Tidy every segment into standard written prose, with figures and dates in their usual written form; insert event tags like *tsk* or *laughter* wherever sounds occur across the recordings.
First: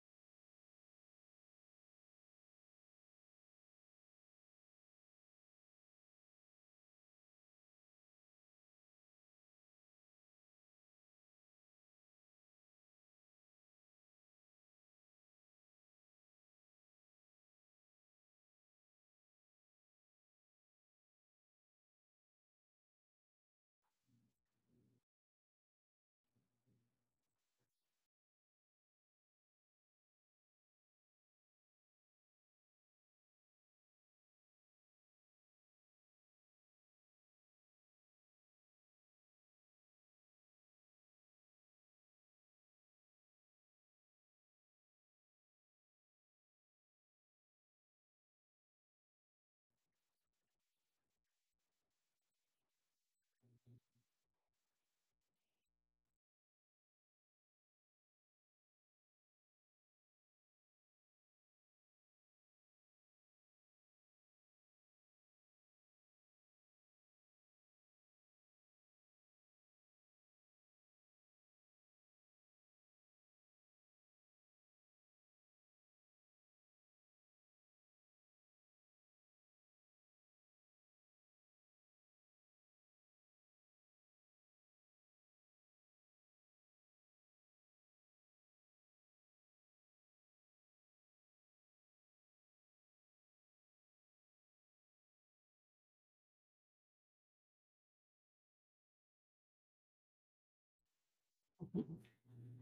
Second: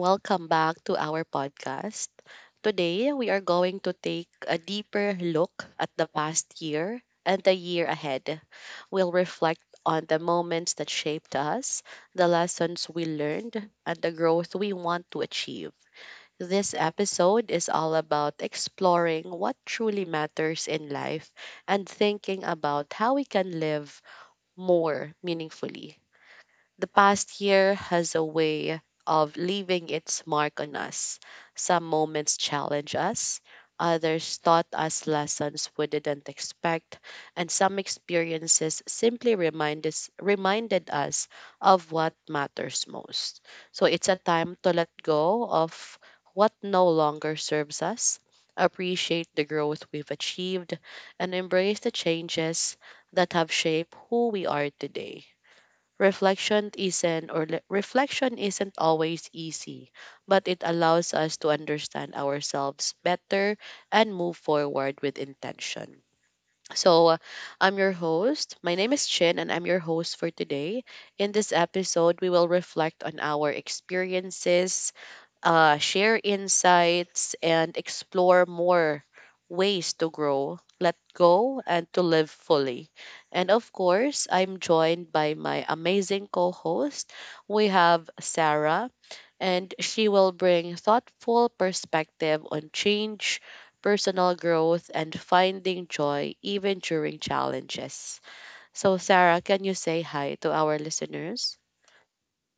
welcome back to our podcast. Today, we are going to take a deeper look at the past year and the year ahead. We'll reflect on the moments that shaped us, the lessons we learned, and the growth we want to achieve. This episode is all about exploring what truly matters in life and thinking about how we can live more meaningfully. The past year has a way of leaving its mark on us. Some moments challenge us, others taught us lessons we didn't expect, and some experiences simply reminded us of what matters most. So it's a time to let go of what no longer serves us, appreciate the growth we've achieved, and embrace the changes that have shaped who we are today. Reflection isn't always easy, but it allows us to understand ourselves better and move forward with intention. So, I'm your host. My name is Chin, and I'm your host for today. In this episode, we will reflect on our experiences, share insights, and explore more ways to grow, let go, and to live fully. And of course, I'm joined by my amazing co host. We have Sarah, and she will bring thoughtful perspective on change, personal growth, and finding joy even during challenges. So, Sarah, can you say hi to our listeners?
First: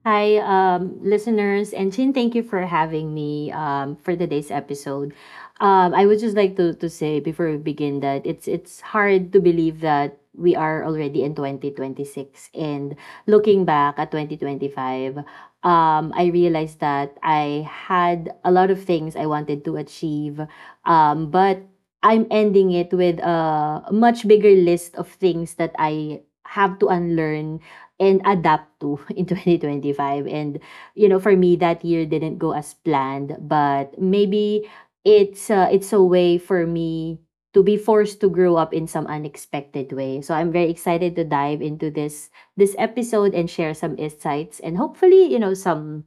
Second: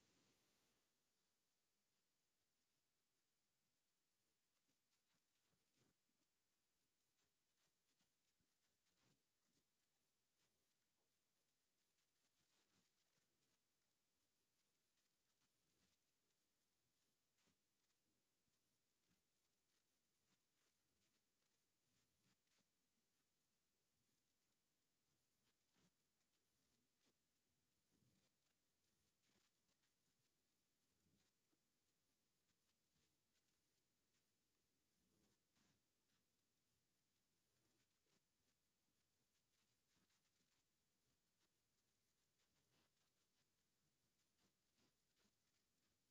Hi, listeners, and Chin, thank you for having me for today's episode. I would just like to say before we begin that it's hard to believe that we are already in 2026. And looking back at 2025, I realized that I had a lot of things I wanted to achieve, but I'm ending it with a much bigger list of things that I have to unlearn and adapt to *laughs* in 2025. And for me that year didn't go as planned, but maybe it's a way for me to be forced to grow up in some unexpected way. So I'm very excited to dive into this episode and share some insights, and hopefully some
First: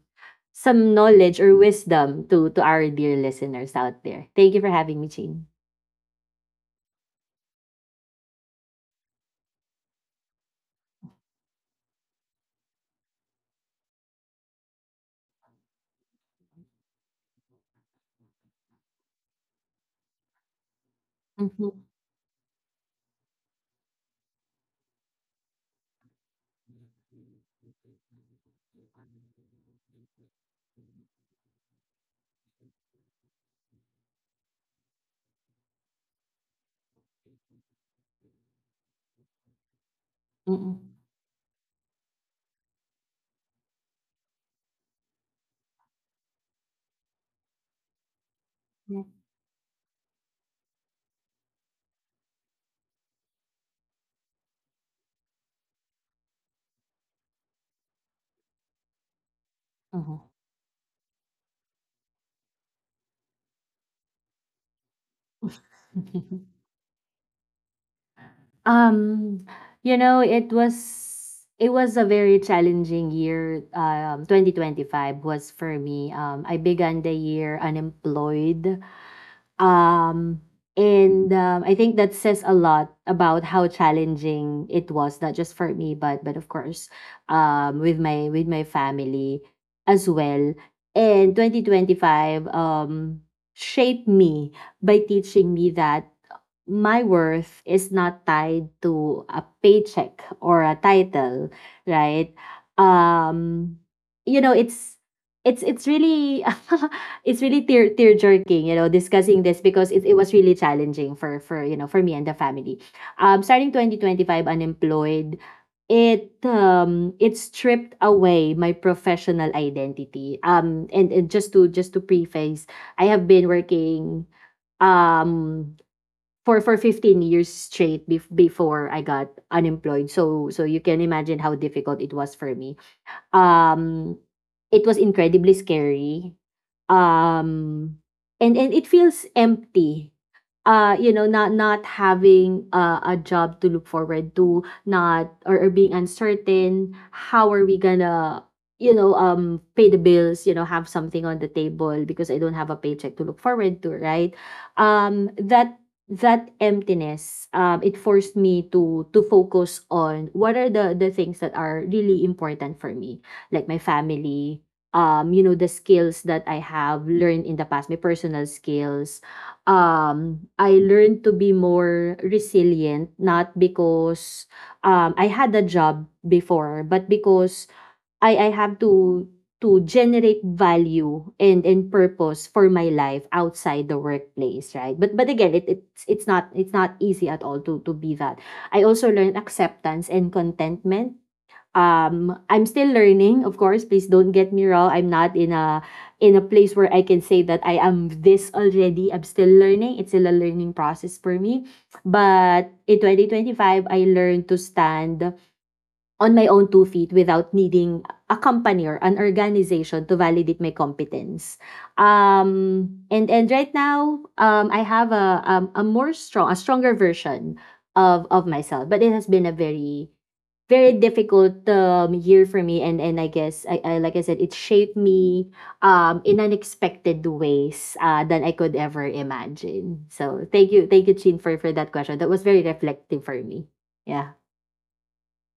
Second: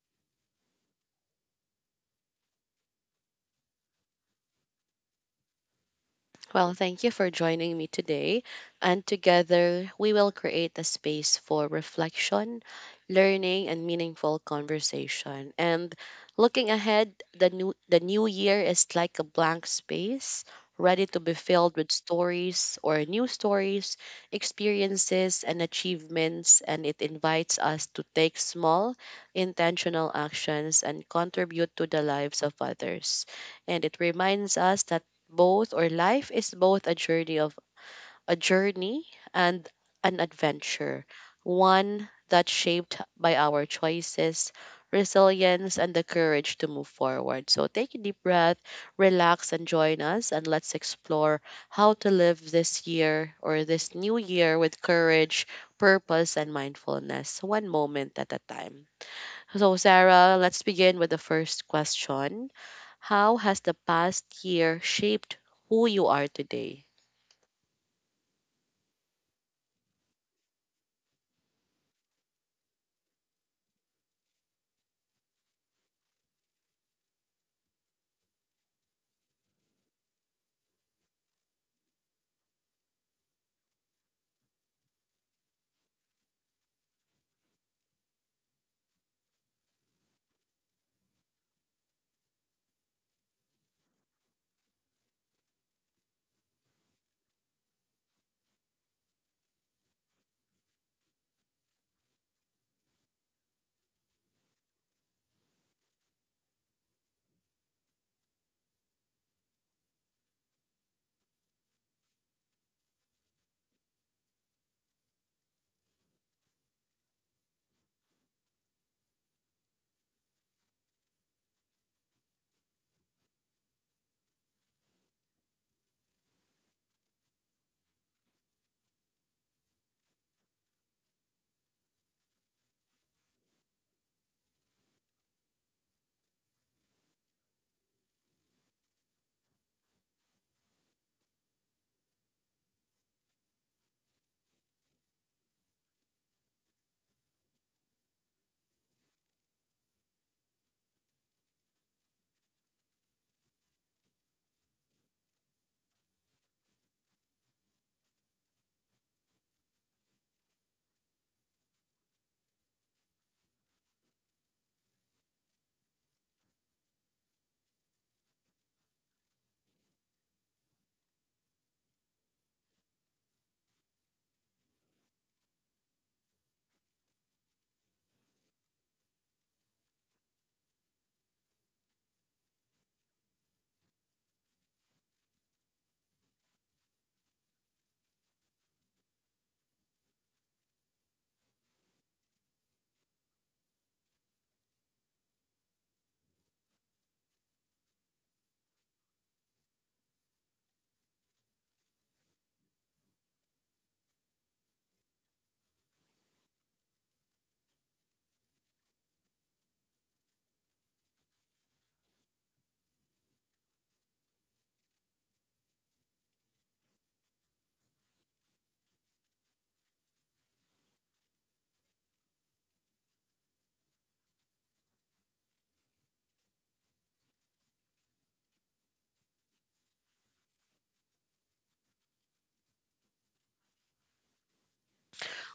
knowledge or wisdom to our dear listeners out there. Thank you for having me, Jean. Well, thank you for joining me today. And together, we will create a space for reflection, learning, and meaningful conversation. And looking ahead, the new year is like a blank space, ready to be filled Mhm, with stories or new stories, experiences, and achievements. And it invites us to take small, intentional actions and contribute to the lives of others. And it reminds us that both or life is both a journey and an mhm. adventure, one that's shaped by our choices, resilience, and the courage to move forward. So take a deep breath, Yeah. relax, and join us, and let's explore how to live this new year with courage, purpose, and mindfulness one moment at a time. So, Mhm. Sarah, let's begin with the first question. How has the past year shaped who you are *laughs* today? Um, you know, it was a very challenging year. 2025 was for me. I began the year unemployed. Um, and I think that says a lot about how challenging it was, not just for me, but of course, with my family as well. And 2025 shaped me by teaching me that my worth is not tied to a paycheck or a title, right? Um, you know, it's really *laughs* it's really tear jerking, you know, discussing this because it was really challenging for for me and the family. Starting 2025 unemployed, it stripped away my professional identity. And just to preface, I have been working um for 15 years straight before I got unemployed. So you can imagine how difficult it was for me. um it was incredibly scary, um and it feels empty. You know, not having a job to look forward to, not or, or being uncertain how are we gonna, pay the bills, you know, have something on the table, because I don't have a paycheck to look forward to, right? That emptiness, it forced me to focus on what are the things that are really important for me, like my family. You know, the skills that I have learned in the past, my personal skills. I learned to be more resilient, not because I had a job before, but because I have to generate value and purpose for my life outside the workplace, right? But again, it's not easy at all to be that. I also learned acceptance and contentment. I'm still learning, of course. Please don't get me wrong, I'm not in a place where I can say that I am this already. I'm still learning, it's still a learning process for me. But in 2025 I learned to stand on my own two feet without needing a company or an organization to validate my competence. And right now, I have a stronger version of myself. But it has been a very difficult year for me. And I guess I, like I said, it shaped me in unexpected ways than I could ever imagine. So thank you, Chin, for that question. That was very reflective for me. Yeah.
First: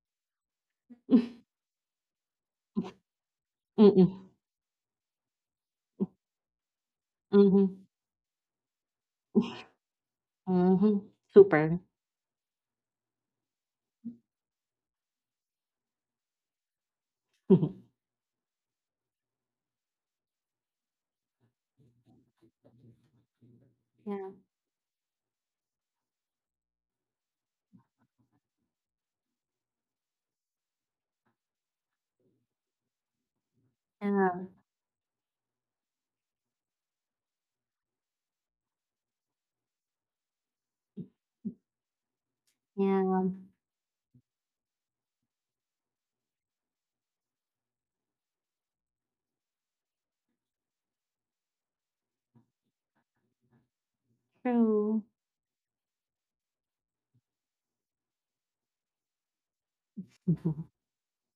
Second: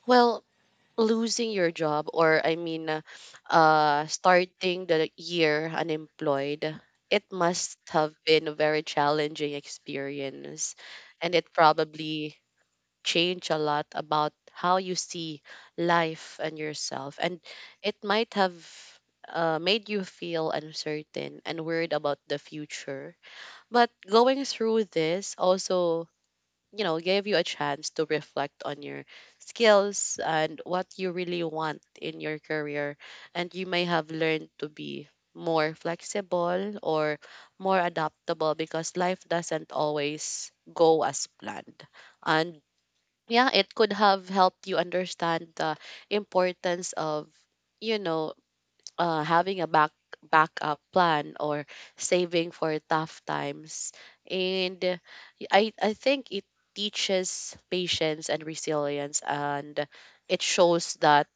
Well, *laughs* losing your job, or I mean, Mm-mm. starting the year unemployed, it must Mhm, have been a very challenging experience. mhm. And it Super. probably changed a lot about how you see life and yourself. And it *laughs* might have made you feel uncertain and worried about the future. But Yeah, going through this also gave you a chance to reflect on your skills and what you really want in your career, and you may have yeah, learned to be more flexible or more adaptable because life doesn't always go as planned. And yeah, yeah, it could have helped you understand the importance of, you know having a backup plan or saving for tough times. And uh, true. I I think it teaches patience and resilience, and it Mhm. shows that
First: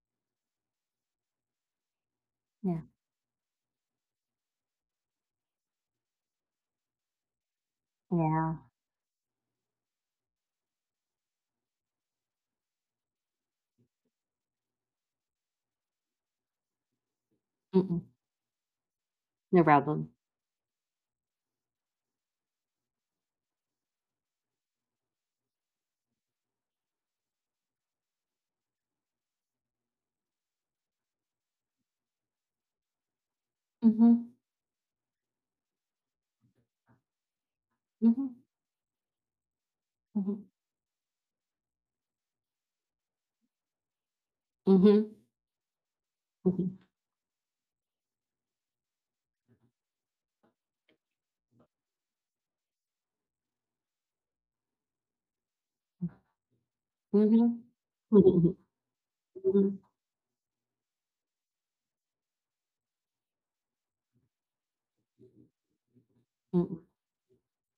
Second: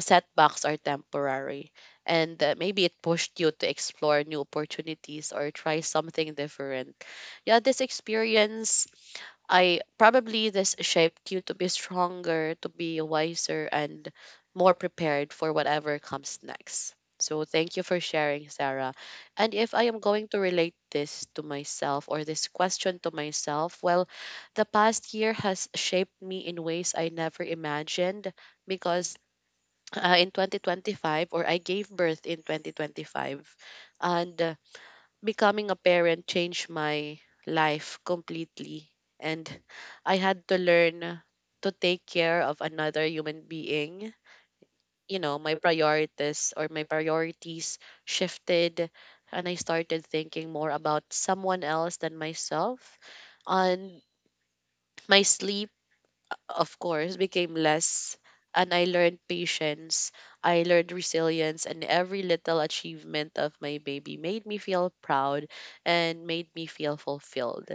setbacks are temporary. And Yeah, maybe it pushed you to explore new opportunities or try something different. Yeah, this yeah. experience I probably this shaped you to be stronger, to be wiser, and more prepared for whatever comes next. So thank you Mm. for sharing, Sarah. And No if I am problem. going to relate this to myself, or this question to myself, well, the past year has shaped me in ways I never imagined because uh, in 2025 or I gave birth in 2025. Mhm, And becoming a parent changed my life mhm, completely. And I mhm, had to learn to take care of another human being. mhm, You know, my priorities or mhm, my priorities shifted, and I started thinking more about someone else than myself. On my sleep, of course, became mhm, less. mhm, And I learned mhm, patience. I learned resilience. And every little achievement of my baby made me feel proud and made me mm, feel fulfilled.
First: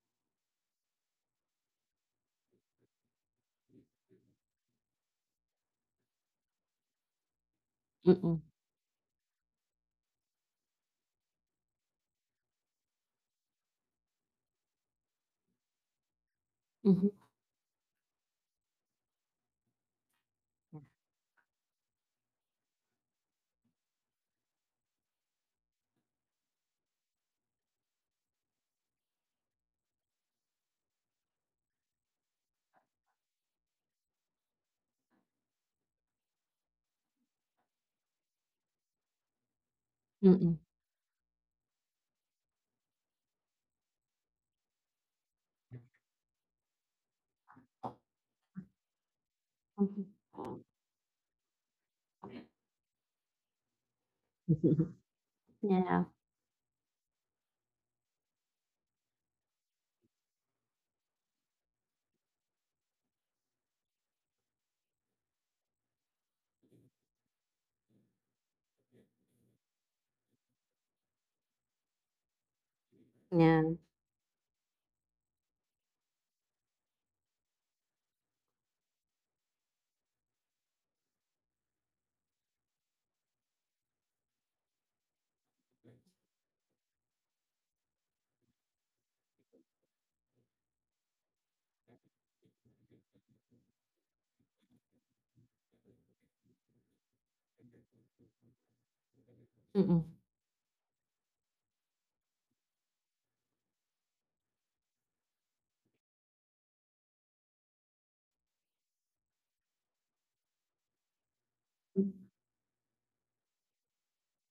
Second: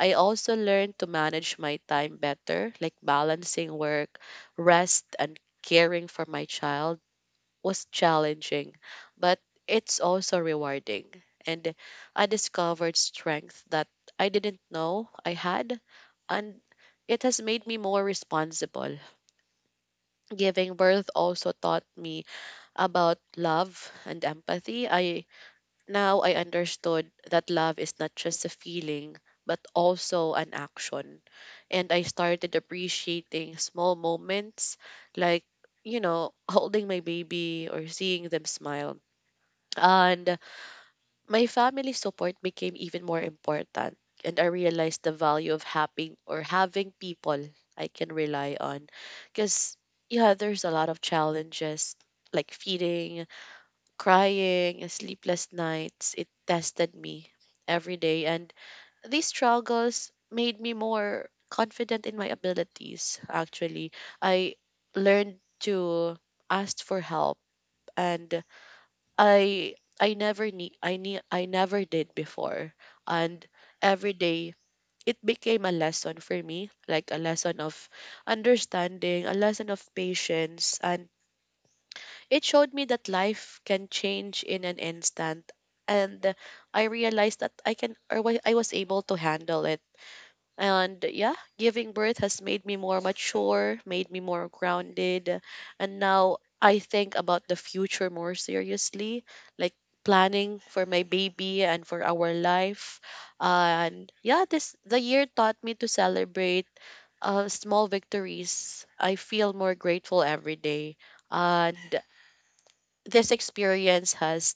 I also learned to manage my time better, like balancing work, rest, and caring for my child was mm, challenging, but it's also rewarding. And I discovered strength that I didn't know I had, and mhm, it has made me more responsible. Giving birth also taught me about love and empathy. I now I understood that love is not just a feeling but also an action. And I started appreciating small moments, like, holding my baby or seeing them smile. And mm, my family support became even more important, and I realized the value of having people I can rely on. Because mhm. yeah, there's a lot of challenges like feeding, crying, and *laughs* sleepless Yeah. nights. It tested me every day, and these struggles made me more confident in my abilities. Actually, I learned to ask for help, and I never need I need I never did before. And Yeah. every day it became a lesson for me, like a lesson of understanding, a lesson of patience, and it showed me that life can change in an instant. And I realized that I can or wa- I was able to handle it. And yeah, giving birth has made me more mature, made me more grounded. And now I think about the future more seriously, like Mm, mm, planning for my baby and for our life. And yeah, this the year taught me to celebrate small victories. I feel more grateful every day. And this experience has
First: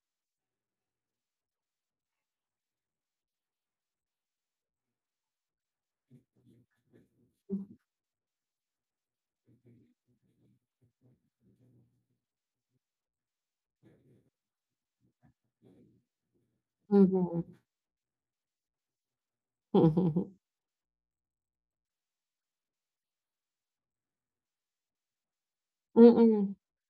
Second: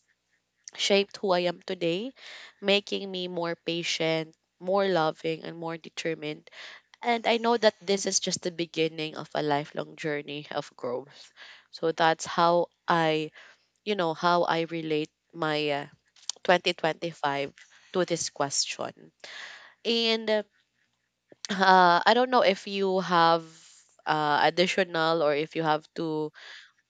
shaped who I am today, making me more patient, more loving, and more determined, and I know mhm, that this is just the beginning of a lifelong journey of growth. So that's how I relate my 2025 mhm, to this question. mm, And I don't know if you have additional, or if you have to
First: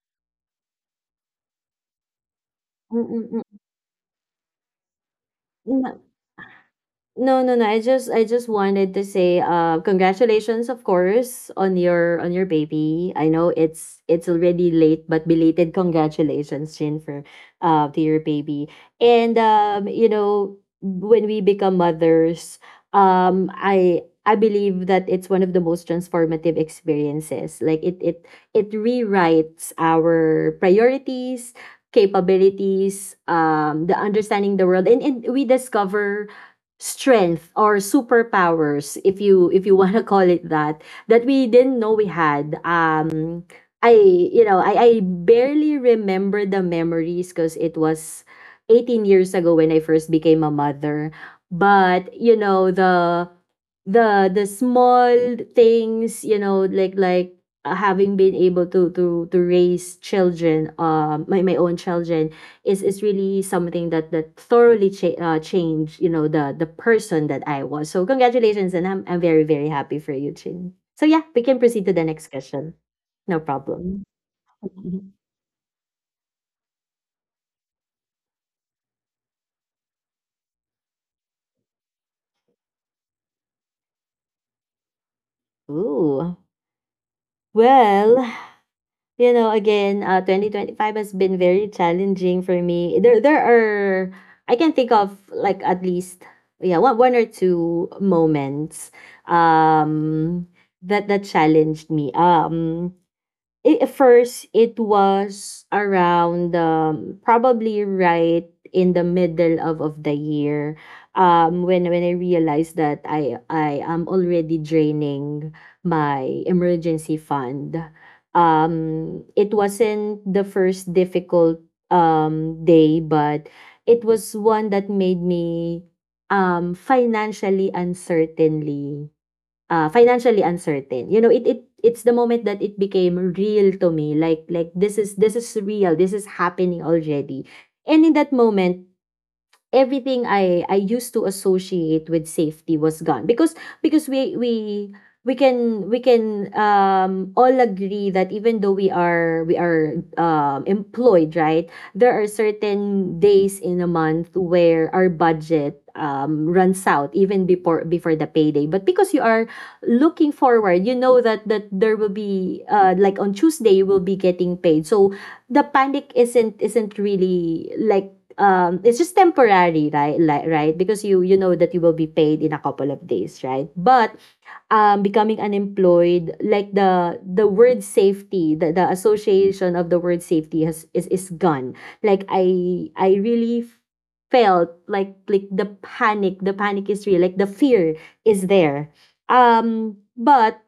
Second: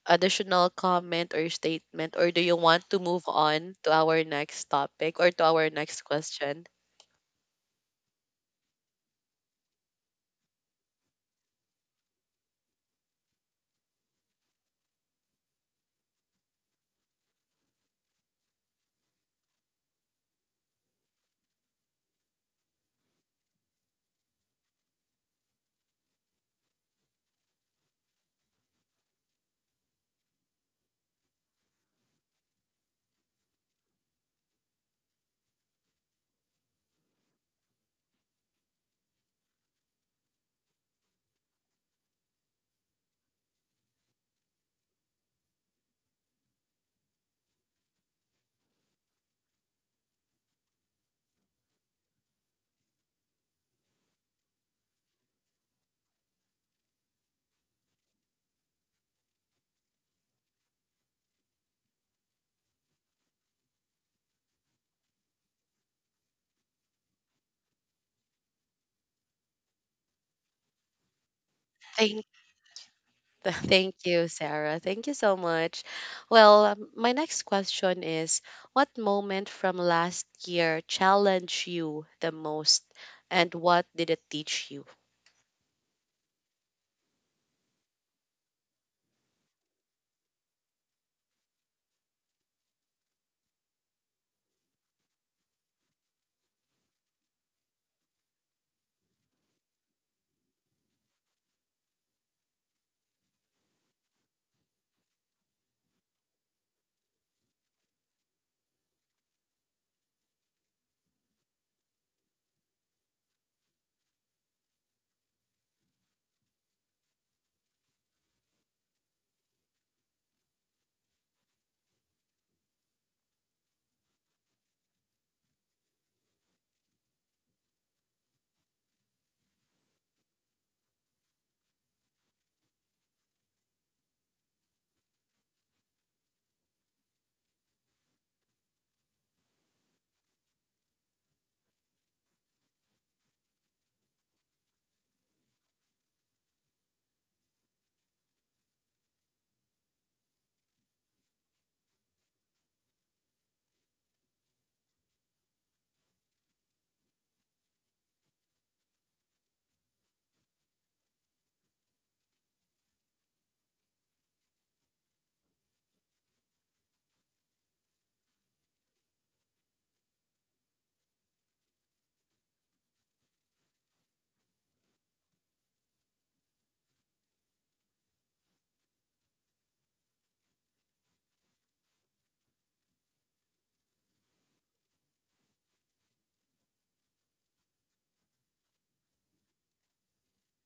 additional comment or statement, or do you want to move mm, mm, on to our next topic or to our mm. next *laughs* question? No, no, no. I just wanted to say, congratulations, of course, on your baby. I know it's already late, but belated congratulations, Jin, for to your baby. And you know, when we become mothers, I believe that it's one of the most transformative experiences. Like it it rewrites our priorities, capabilities, the understanding the world, and we discover strength or superpowers, if you *laughs* want to call it that, that we didn't know we had. I You know, I barely remember the memories, because it was 18 years ago when I first became a mother. But you know, the the small things, you know, like having been able to raise children, my own children, is really something that thoroughly changed, you know, the person that I was. So congratulations, and I'm very happy for you, Chin. So yeah, we can proceed to the Thank next question. No *laughs* Thank problem. *laughs* you, Sarah. Thank you so much. Well, my next question is, what moment from last year challenged you the most and what did it teach you? Ooh. Well, you know, again, 2025 has been very challenging for me. I can think of like at least, yeah, one, or two moments um, that challenged me. It, at first, it was around probably right in the middle of the year, when I realized that I am already draining my emergency fund. It wasn't the first difficult day, but it was one that made me um financially uncertainly financially uncertain. You know, it's the moment that it became real to me. Like this is real. This is happening already. And in that moment, everything I used to associate with safety was gone, because because we we we can, all agree that even though we are, employed, right, there are certain days in a month where our budget, runs out even before, the payday, but because you are looking forward, you know, that there will be, like on Tuesday you will be getting paid, so the panic isn't really like, it's just temporary, right? Like, right, because you know that you will be paid in a couple of days, right? But becoming unemployed, like the word safety, the association of the word safety has, is gone. Like I really felt like, the panic, is real. Like the fear is there. But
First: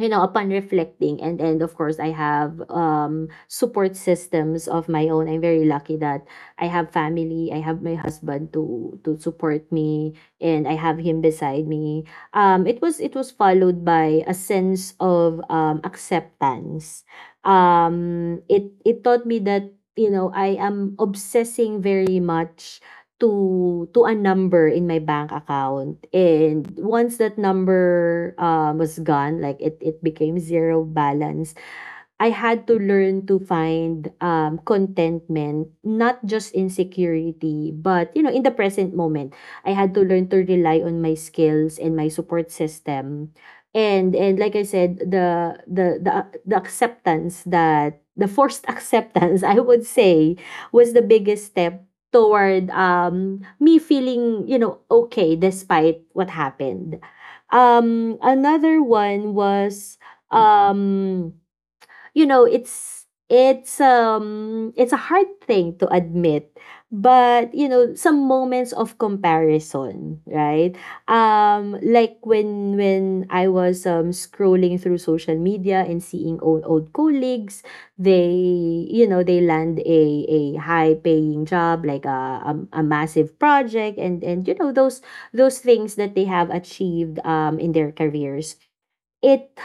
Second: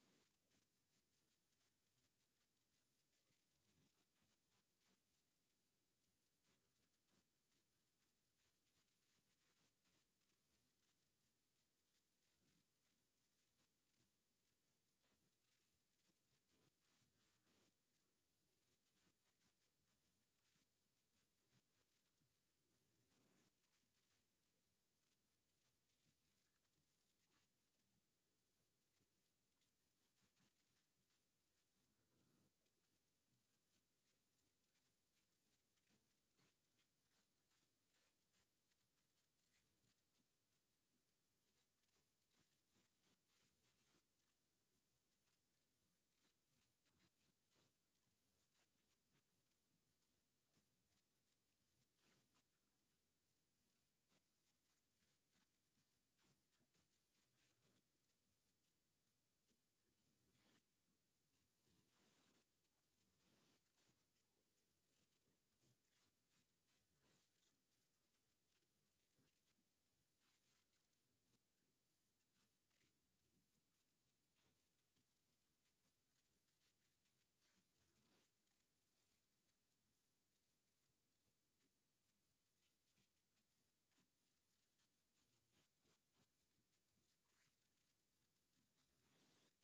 you know, upon reflecting, and of course, I have support systems of my own. I'm very lucky that I have family. I have my husband to support me, and I have him beside me. It was followed by a sense of acceptance. It taught me that, you know, I am obsessing very much to a number in my bank account, and once that number, was gone, like it became zero balance, I had to learn to find, contentment, not just in security, but, you know, in the present moment. I had to learn to rely on my skills and my support system, and like I said, the acceptance, that the forced *laughs* acceptance, I would say, was the biggest step toward me feeling, you know, okay despite what happened. Another one was, um you know it's it's a hard thing to admit, but you know, some moments of comparison, right? Like when I was scrolling through social media and seeing old, colleagues, they, you know, they land a high paying job, like a massive project, and you know, those things that they have achieved in their careers, it,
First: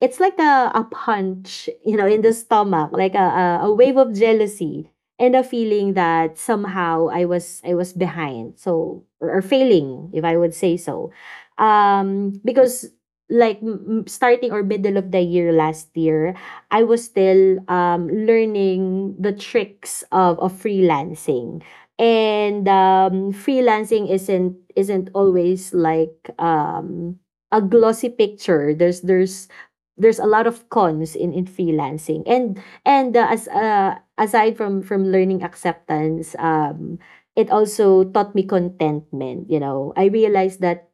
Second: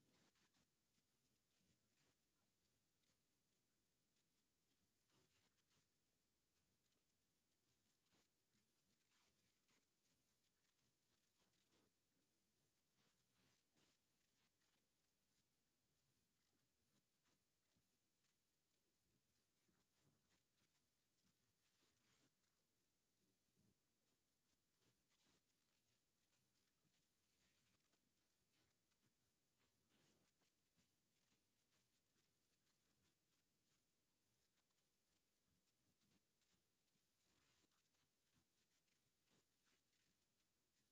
it's like a punch, you know, in the stomach, like a wave of jealousy, and a feeling that somehow I was behind. So, or failing, if I would say so. Because like, starting or middle of the year last year, I was still learning the tricks of freelancing. And freelancing isn't always like, a glossy picture. There's a lot of cons in freelancing, and as aside from learning acceptance, it also taught me contentment. You know, I realized that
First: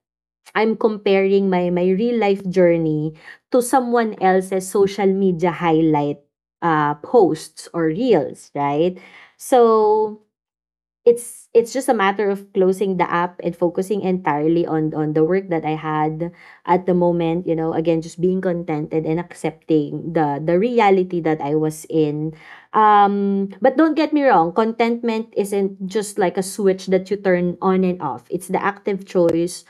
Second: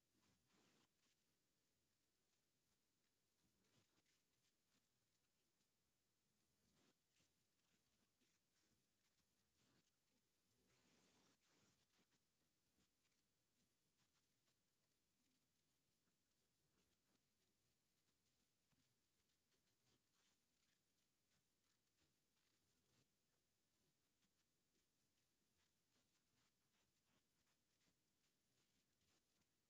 I'm comparing my real life journey to someone else's social media highlight posts or reels, right? So it's just a matter of closing the app and focusing entirely on the work that I had at the moment, you know, again, just being contented and accepting the reality that I was in. But don't get me wrong, contentment isn't just like a switch that you turn on and off. It's the active choice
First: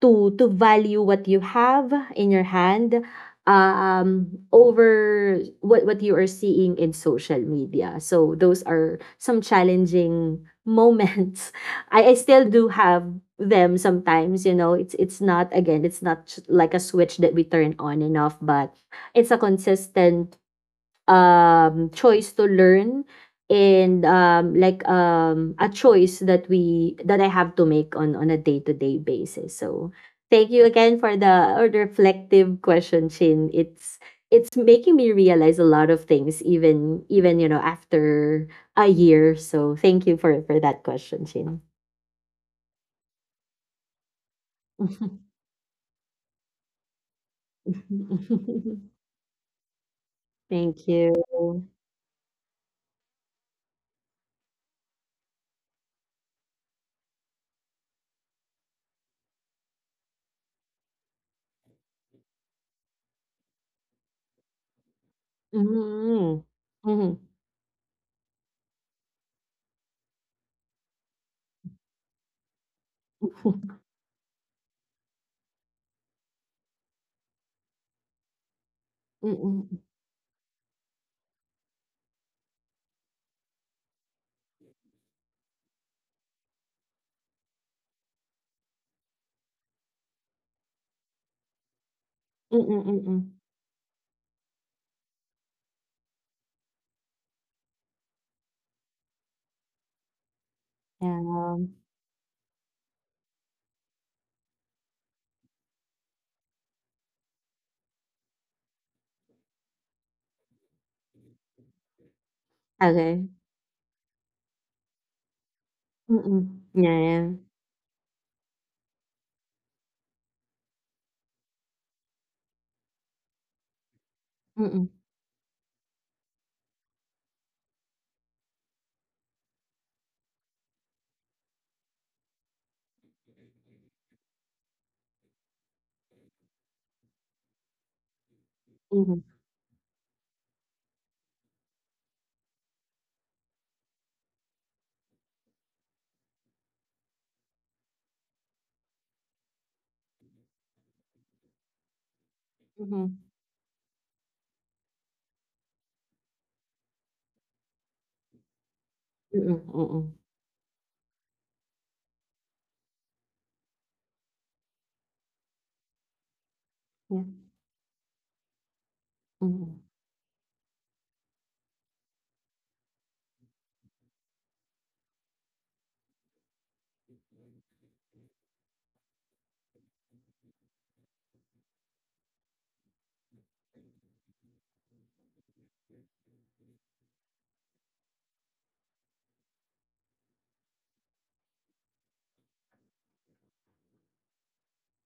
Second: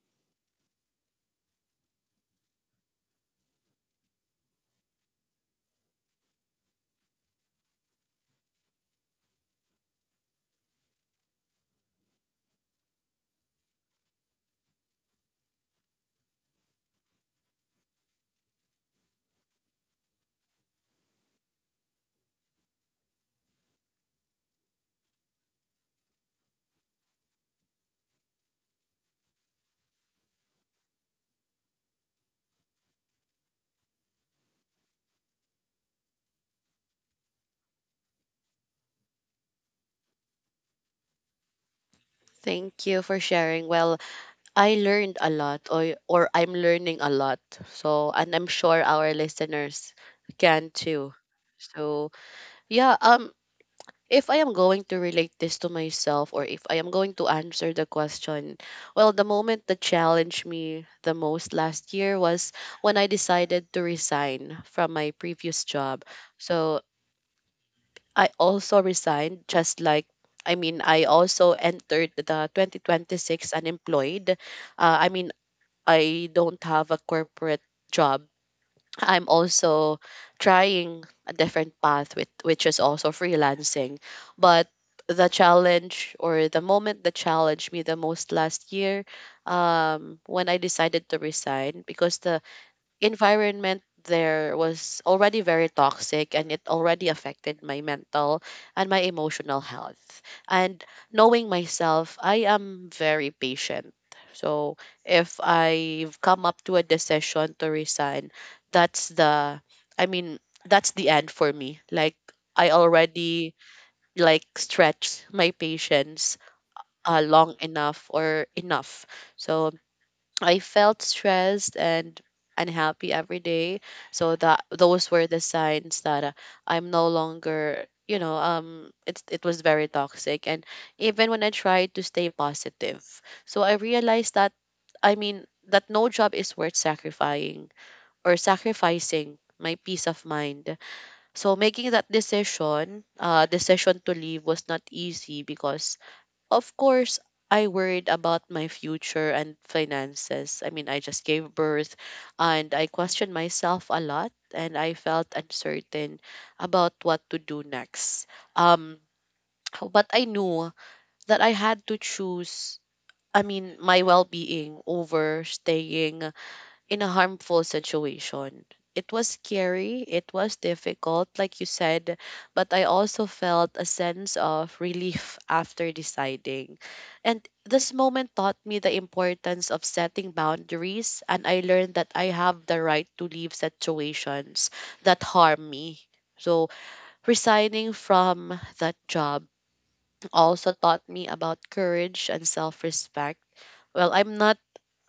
to value what you have in your hand over what you are seeing in social media, so those are some challenging moments. *laughs* I still do have them sometimes, you know. It's not, again, it's not like a switch that we turn on and off, but it's a consistent choice to learn and a choice that I have to make on a day-to-day basis. So thank you again for the or reflective question, Chin. It's making me realize a lot of things, even you know, after a year. So thank you for that question, Chin. Thank you for sharing. Well, I learned a *laughs* lot, or I'm learning a lot. So, and I'm sure our listeners can Thank you. too. So, yeah, if I am going to relate this to myself, or if I am going to answer the question, well, the moment that challenged me the most last year was when I decided to resign from my previous job. Mm-hmm. So Mm-hmm. I also resigned, just like, I mean, I also entered the 2026 *laughs* unemployed. I mean, I don't have a corporate job. I'm Mm-mm. also trying a different path with, which is also freelancing. But the challenge or the moment that challenged me the most last year, when I decided to resign, because the Mm-mm. Mm-mm. environment there was already very toxic and it already affected my mental and my emotional health. And knowing Yeah. myself, I am very patient. So if I've come up to a decision to resign, that's the, I mean, that's the end for me. Like, I Okay. already, like, stretched my patience Mm, yeah, yeah. long enough or enough. So I felt stressed and unhappy every day. So that Mm, mm, those were the signs that I'm no longer, you know. It was very toxic. And even when I tried to stay positive, so I realized that, I mean, that no job is worth sacrificing or mhm, sacrificing my peace of mind. So making that decision to leave was not easy because, of course, I worried about my future and finances. I mean, I just gave birth, and I mm, questioned myself a lot, and I felt uncertain about what to do next. Um, *tsk* but I knew that I had to choose, I mean, my well being over staying in a harmful situation. It was scary, it was difficult, like you said, but I also felt a sense of relief *laughs* after deciding. And this moment taught me the importance of setting boundaries, and I learned that I have the right to leave situations that harm me. So, resigning from that job also taught me about courage and self respect. Well, I'm not,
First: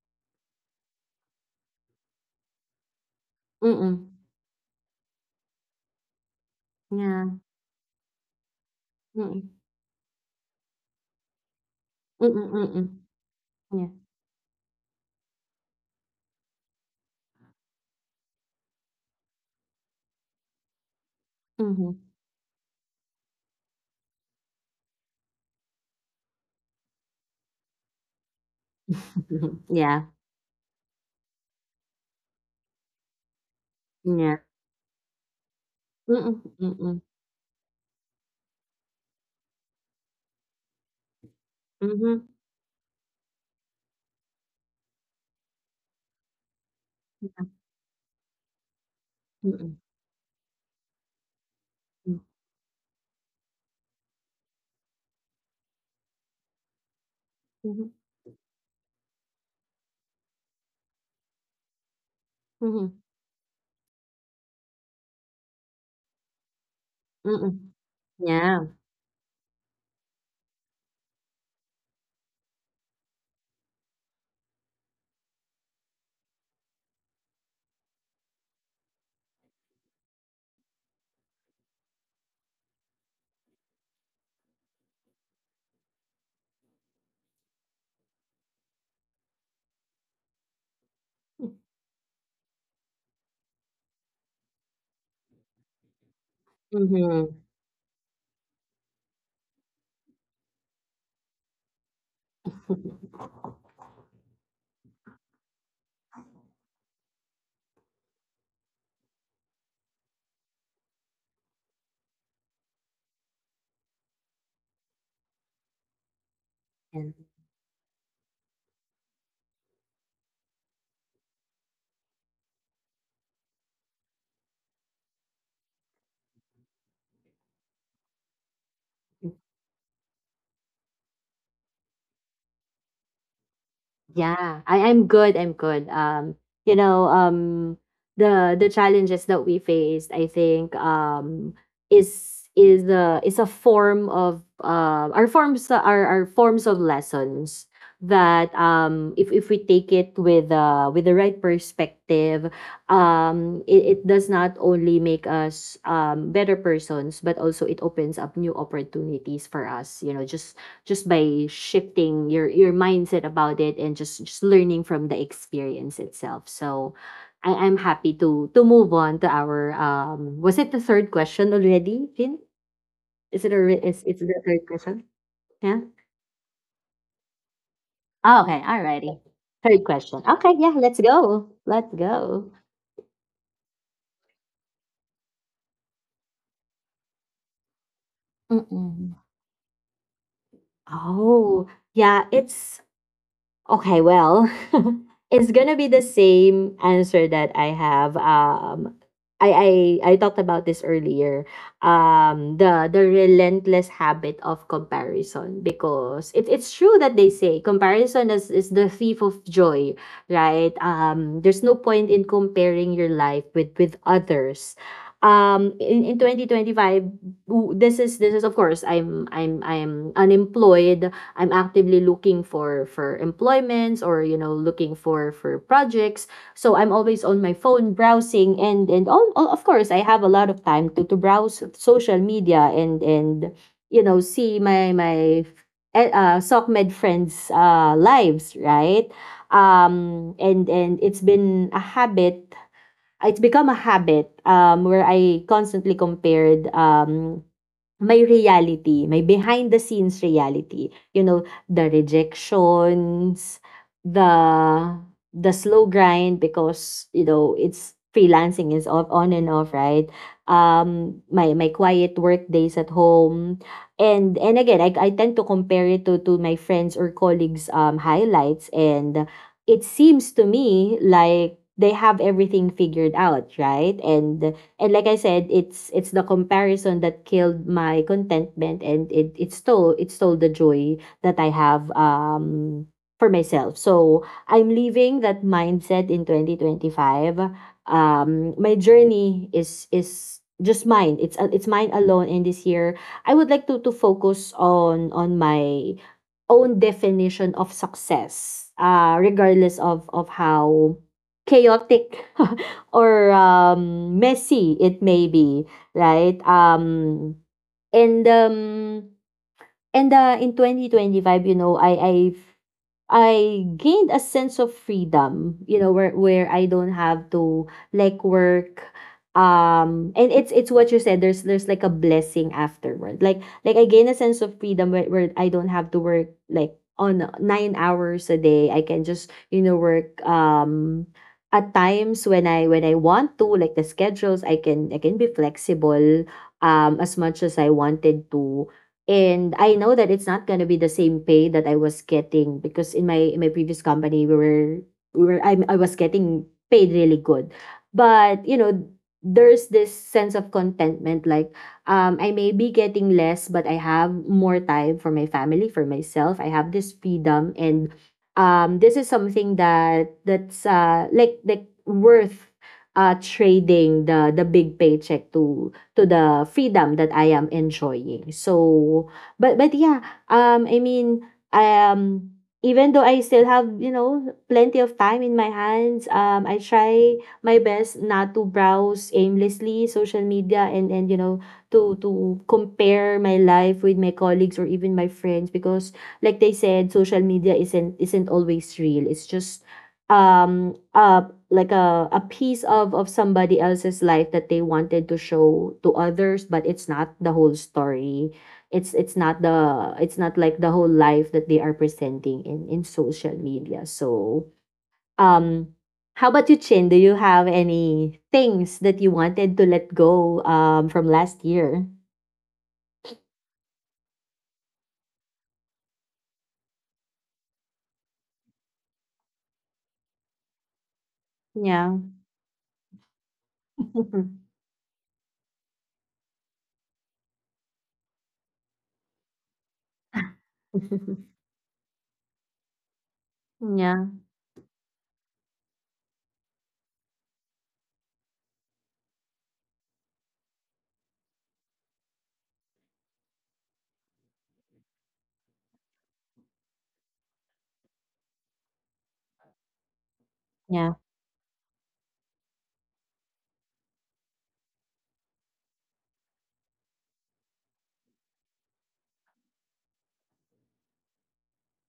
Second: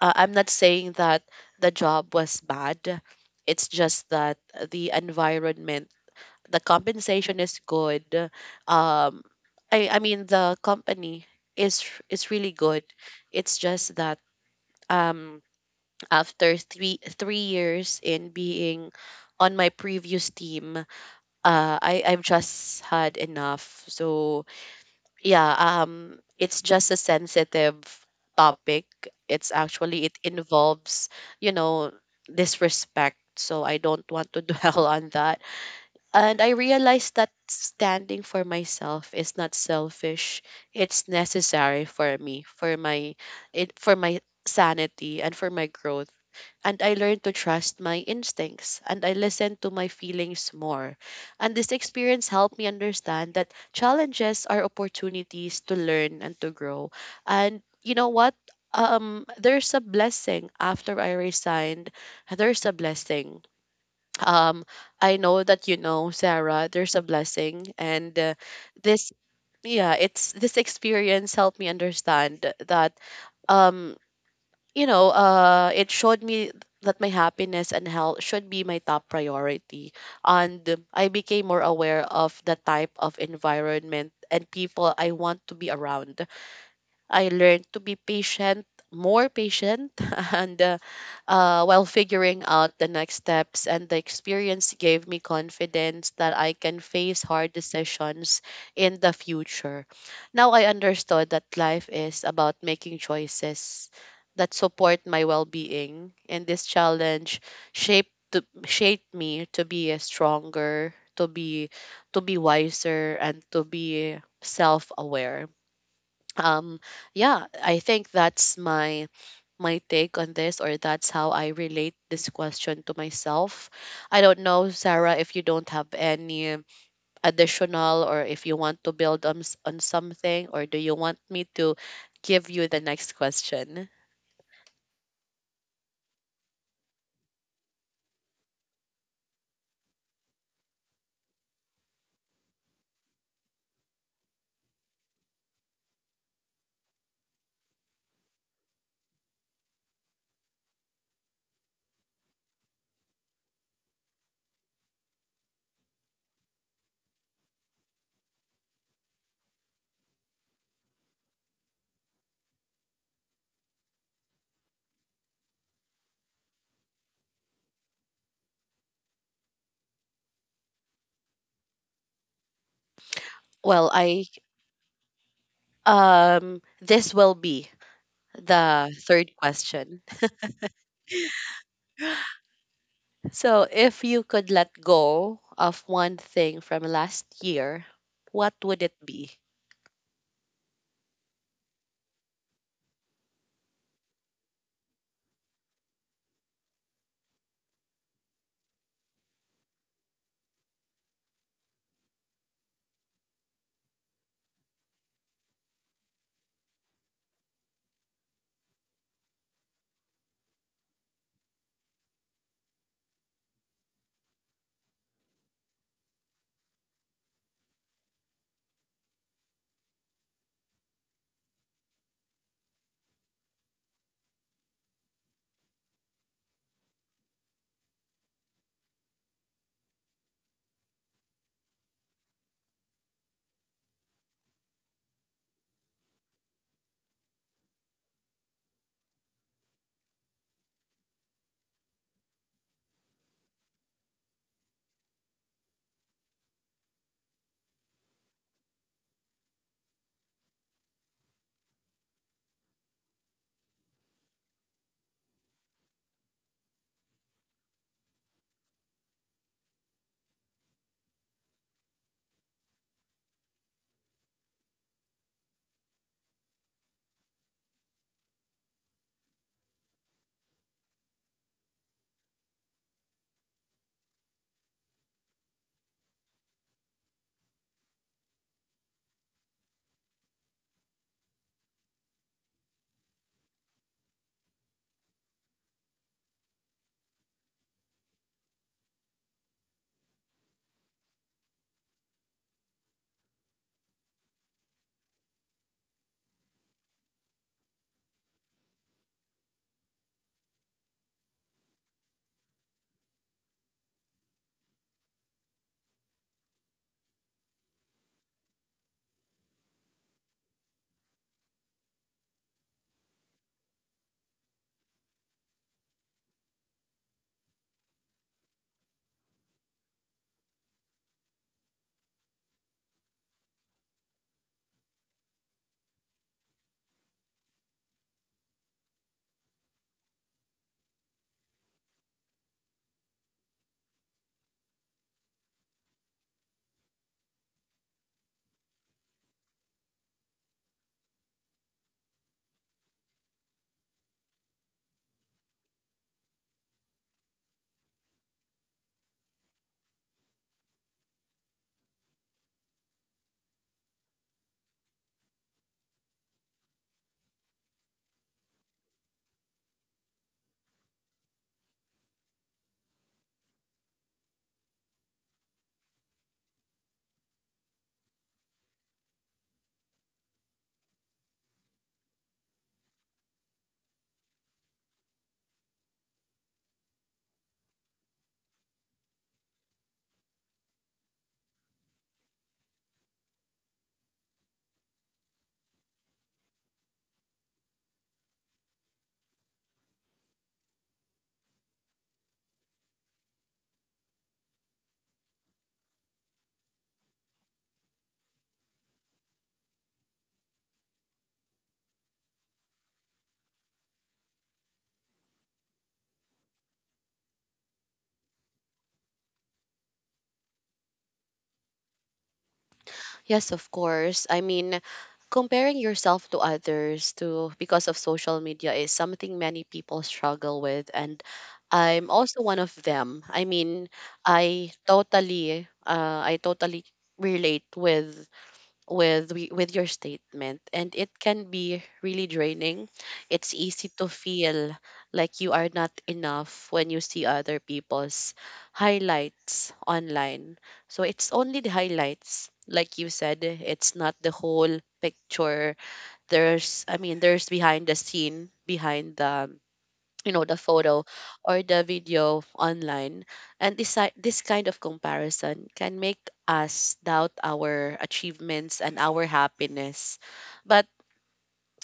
I'm not saying that the job was bad. It's mm, just that the environment, the compensation yeah, is good. Um, mm, I mean, the company is is really good. mm, It's yeah, just that, um, after three years in being on my previous team, mm, mm, uh, mm, yeah, I mhm. I've just had enough. So yeah, it's just a sensitive topic. It's *laughs* Yeah, actually, it involves, you know disrespect, so I don't want yeah, to *laughs* dwell on that. And mm, I mm, realized that standing for myself is not selfish, it's necessary for mhm, me, for my sanity and for my growth. And I learned to yeah, trust my instincts, and I listened to mm, my feelings more. And this mm, experience helped me understand that challenges are opportunities to learn and to grow. And mhm, you know what? There's a blessing after I resigned. There's a mhm, blessing. Um, I know that, you know, Sarah, there's a mm, blessing. And yeah, this, yeah, it's this experience helped me understand that um it showed me that my happiness and health should be my top priority. And I became more aware of the type of environment and people I want to be around. I learned to be patient, more patient, *laughs* and while figuring out the next steps. And the experience gave me confidence that I can face mhm. *laughs* hard decisions in the future. Now I understood that life is about making choices that support my well-being, and this challenge shaped me to be a stronger, to be wiser, and to be self-aware. um And. yeah, I think that's my take on this, or that's how I relate this question to myself. I don't know, Sarah, if you don't have any additional, or if you want to build on, on something, or do you want me to give you the next question? Yeah, I'm good. I'm good. You know, um, the challenges that we faced, I think, is a form of, our forms are forms of lessons that, if we take it with, with the right perspective, it, it does not only make us, better persons, but also it opens up new opportunities for us. You know, just by shifting your mindset about it and just learning from the experience itself. So I'm happy to move on to our, was it the third question already, Finn? Is it already, Well is it's I the third question? Yeah. This will be Oh, okay, the alrighty. third Third question. question. Okay, yeah, let's go. Let's go. So if you could let go of one thing from last year, what would it Mm-mm. be? Oh, yeah, it's Okay, well, *laughs* it's gonna be the same answer that I have. I talked about this earlier. The relentless habit of comparison, because it's true that they say comparison is the thief of joy, right? There's no point in comparing your life with others. In 2025, this is of course, I'm I'm unemployed. I'm actively looking for employments, or you know, looking for projects. So I'm always on my phone browsing and all, of course, I have a lot of time to browse social media, and you know, see my SOCMED friends, lives, right? And it's been a habit, it's become a habit, where I constantly compared, may reality, may behind the scenes reality. You know, the rejections, the the slow grind, because you know, it's freelancing is off, on and off, right? My quiet work days at home, and again, I tend to compare it to my friends or colleagues' highlights, and it seems to me like they have everything figured out, right? And like I said, it's the comparison that killed my contentment, and it stole, the joy that I have, for myself. So I'm leaving that mindset in 2025. My journey is just mine. It's, it's mine alone. And this year, I would like to focus on my own definition of success. Regardless of how chaotic *laughs* or, messy it may be, right? And um, and in 2025, you know, I gained a sense of freedom, you know, where I don't have to like work, and it's what you said, there's like a blessing afterward, like I gain a sense of freedom, where I don't have to work like on 9 hours a day. I can just, you know, work, at times when I want to, like, the schedules, I can be flexible, as much as I wanted to. And I know that it's not gonna be the same pay that I was getting, because in my, previous company, we were I was getting paid really good, but you know, there's this sense of contentment, like, I may be getting less, but I have more time for my family, for myself. I have this freedom, and this is something that that's like, worth, trading the big paycheck to, the freedom that I am enjoying. So, but yeah, um, I mean, um, even though I still have, you know, plenty of time in my hands, I try my best not to browse aimlessly social media, and you know, to compare my life with my colleagues or even my friends, because like they said, social media isn't, always real. It's just, um uh like a piece of, somebody else's life that they wanted to show to others, but it's not the whole story. It's not the it's not like the whole life that they are presenting in social media. So, um, how about you, Chin? Do you have any things that you wanted to let go, from last year? Yes, of course. I mean, comparing yourself to others to because of social media is something many people struggle with, and Yeah. I'm also one of them. I mean, *laughs* I totally relate with with your statement, and it can be really draining. It's easy Yeah, to feel like you are not enough when you see other people's highlights online. So it's only the highlights, like you said, it's not the whole picture. There's I mean There's behind the scene, behind the you know, the yeah, photo or the video online. And this kind of comparison can make us doubt our achievements and our happiness. But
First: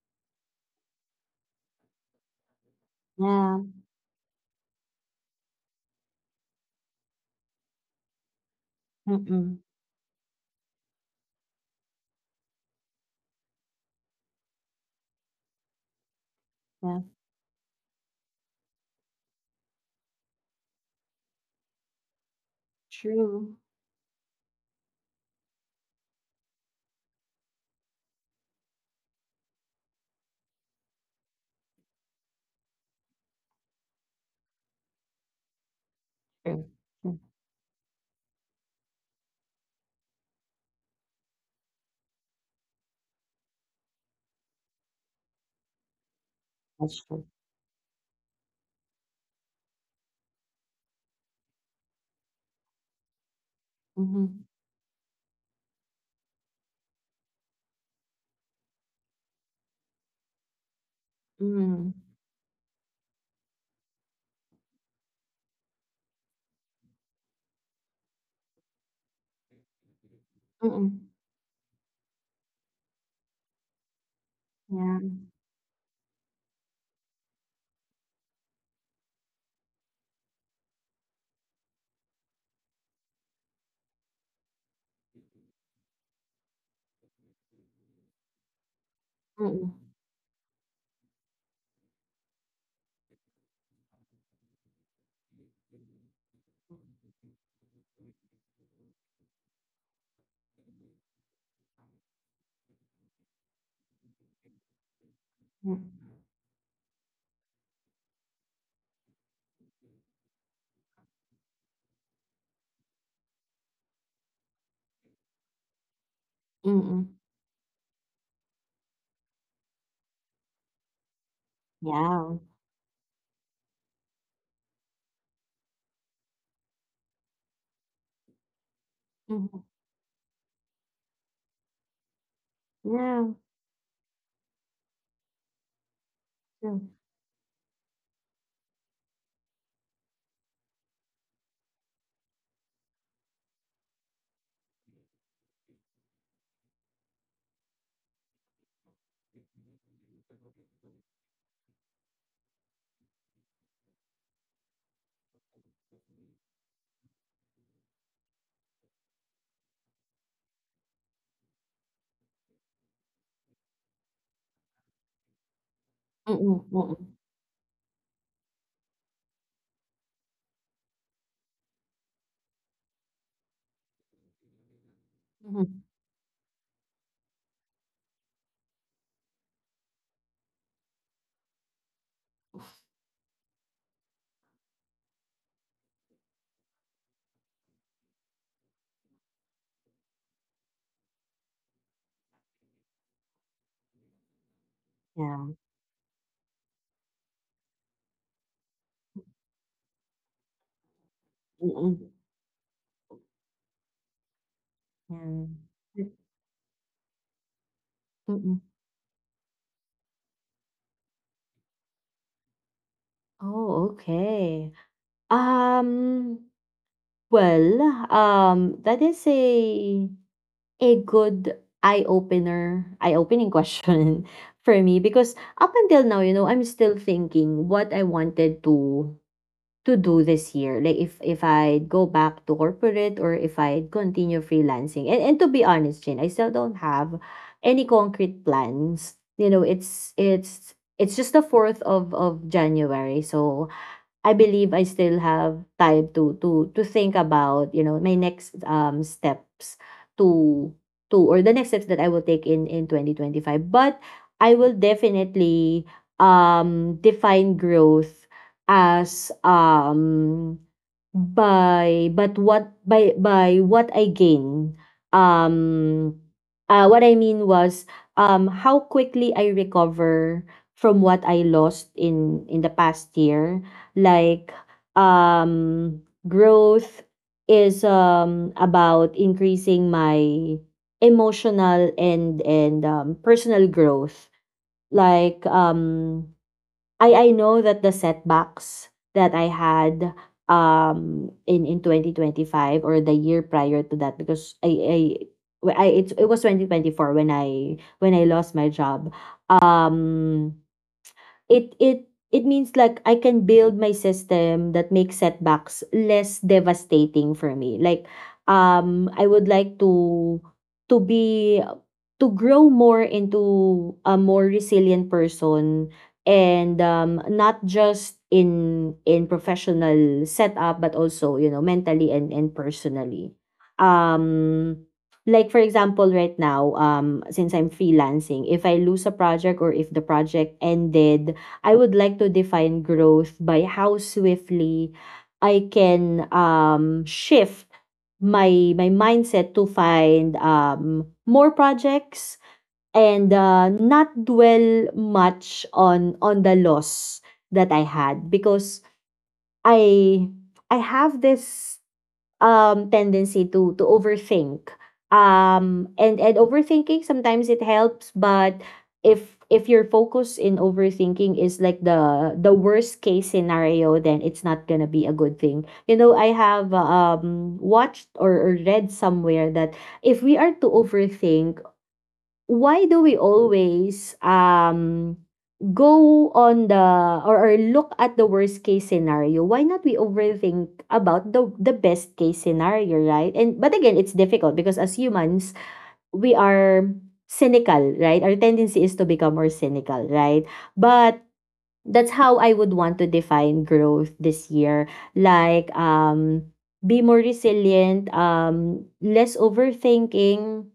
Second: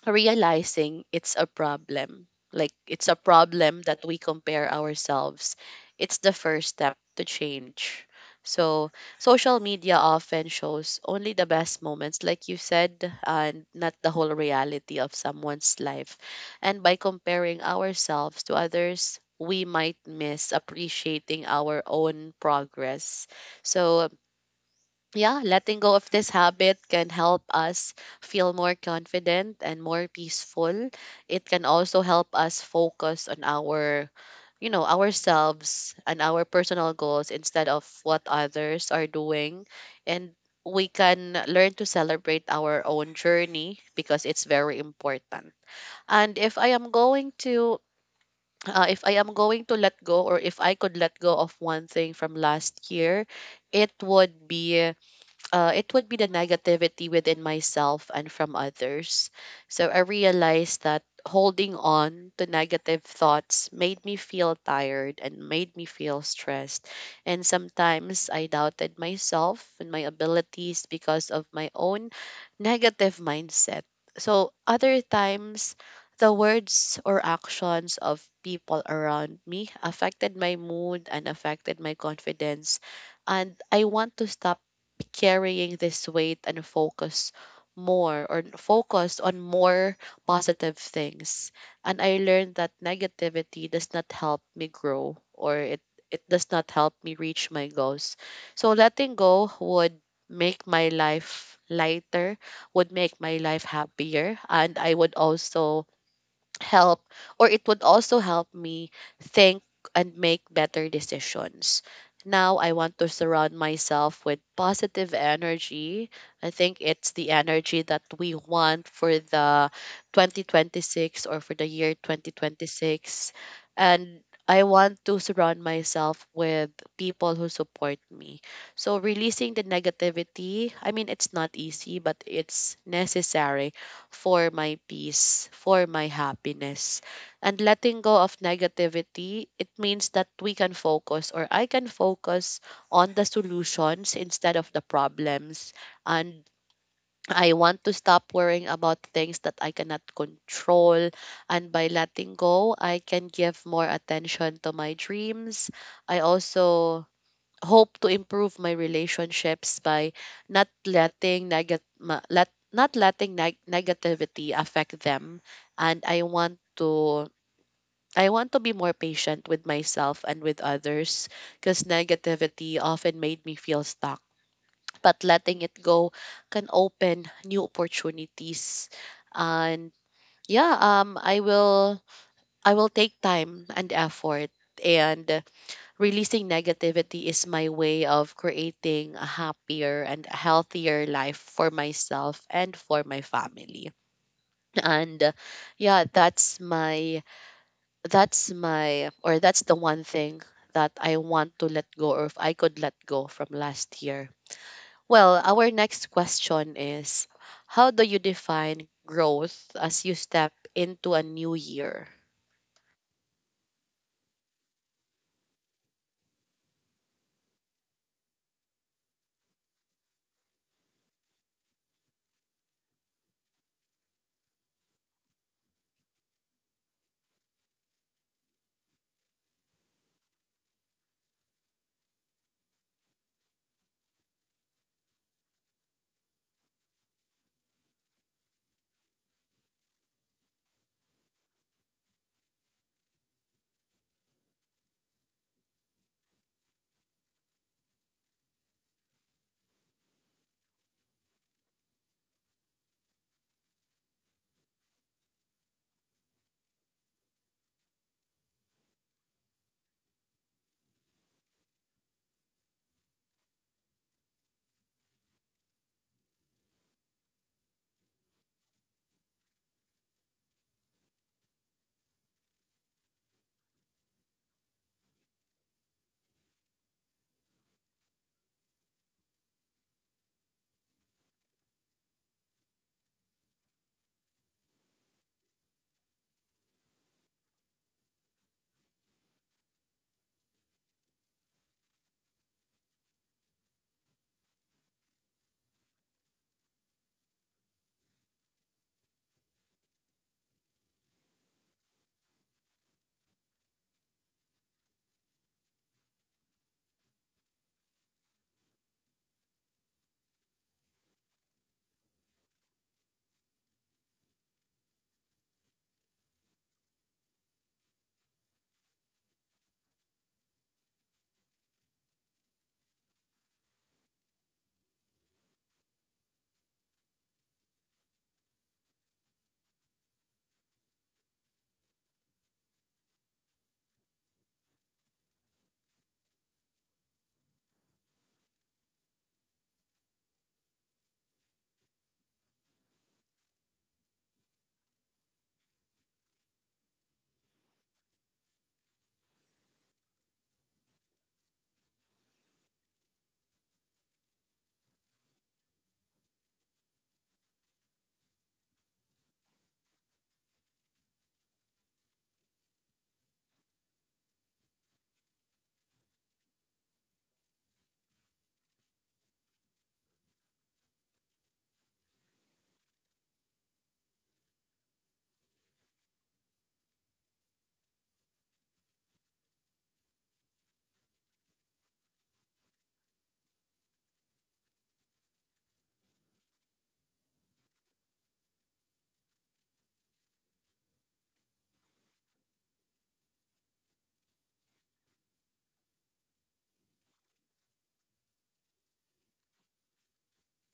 realizing it's a problem. Like it's a yeah. problem that we compare ourselves. It's the first step to change. So Mm-mm. social media often shows only the best moments, like you said, and not the whole reality of someone's life. And by Yeah. comparing ourselves to others, we might miss appreciating our own progress. True. So yeah, letting go of this habit can help us feel more confident and more peaceful. It can also help us focus on our, you know, ourselves and our True. personal True. goals instead of what others are doing. And we can learn to celebrate our own journey because it's very important. And if I am That's true. going to, if I am going to let go, or if I could let go of one thing from last year, it Mhm. would be it would be the negativity within myself and from others. So I realized that holding Mm. on to negative thoughts made me feel tired and made me feel stressed. And sometimes I doubted myself and my abilities Mm. because of my own negative mindset. So other Yeah. times, the words or actions of people around me affected my mood and affected my confidence, and I want to stop be carrying this weight and focus more or focus on Mm. more positive things. And I learned that negativity does not help me grow, it does not help me reach my goals. So letting go would make my life lighter, would make my life happier, and I would Mm. also help, or it would also help me think and make better decisions. Now I want to surround myself with positive energy. I think it's Mm. the energy that we want for the 2026, or for the year Yeah. 2026. And I want to surround myself with people who support me. So releasing the Mhm. negativity, I mean it's not easy, but it's Yeah, necessary for my peace, for my true. happiness. And letting go of negativity, it means that we can focus, or I can focus on the solutions instead of the problems. And I want to stop worrying about things that I cannot control. And by letting go, I can give more attention to my dreams. I also hope to improve my relationships by not letting neg- not letting negativity affect them. And Mm, mm. I want to be more patient with myself and with others, because negativity often made me feel stuck, but letting it Mhm. go can open new opportunities. And yeah I will take time and effort. And releasing negativity is my way of creating a happier and healthier life for myself and for my family. And Yeah. Yeah, that's my or that's the one thing that I want to let Mm. go, or if I could let go from last year. Yeah. Well, Mm. our next question is, how do you Mm. define growth as you step into a new year? Oh, okay. Um, well, that is a good eye-opening *laughs* question for me, because up until now, you know, I'm still thinking what I wanted to do this year. Like if I go back to corporate, or if I continue freelancing. And to be honest, Jane, I still don't have any concrete plans. You know, it's just the fourth of January, so I believe I still have time to think about, you know, my next, steps to, or the next steps that I will take in 2025. But I will definitely, define growth as, by what I gain. Um what I mean was, how quickly I recover from what I lost in the past year. Like, um growth is, about increasing my emotional and, personal growth. Like, I know that the setbacks that I had, in 2025, or the year prior to that, because it's, it was 2024 when I lost my job. Um it it it means, like, I can build my system that makes setbacks less devastating for me. Like, I would like to be, to grow more into a more resilient person, and not just in professional setup, but also, you know, mentally and personally. um for example, right now, since I'm freelancing, if I lose a project, or if the project ended, I would like to define growth by how swiftly I can, shift my mindset to find, more projects, and, not dwell much on the loss that I had, because I I have this, tendency to overthink, and overthinking sometimes it helps, but if your focus in overthinking is like the worst case scenario, then it's not gonna be a good thing. You know, I have, watched, or read somewhere that if we are to overthink, why do we always, go on the, or look at the worst case scenario, why not we overthink about the best case scenario, right? And but again, it's difficult, because as humans, we are cynical, right? Our tendency is to become more cynical, right? But that's how I would want to define growth this year. Like, be more resilient, less overthinking,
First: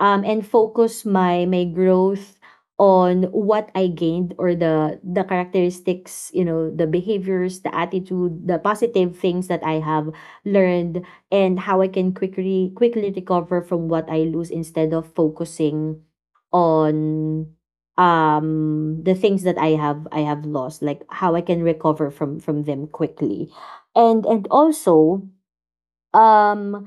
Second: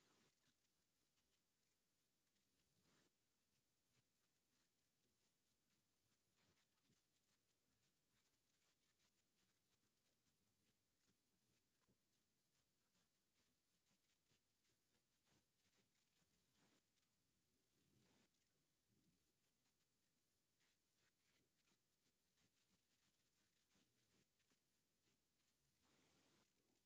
and focus my growth on what I gained, or the characteristics, you know, the behaviors, the attitude, the positive things that I have learned, and how I can quickly recover from what I lose, instead of focusing on, the things that I have lost, like how I can recover from them quickly, and also, um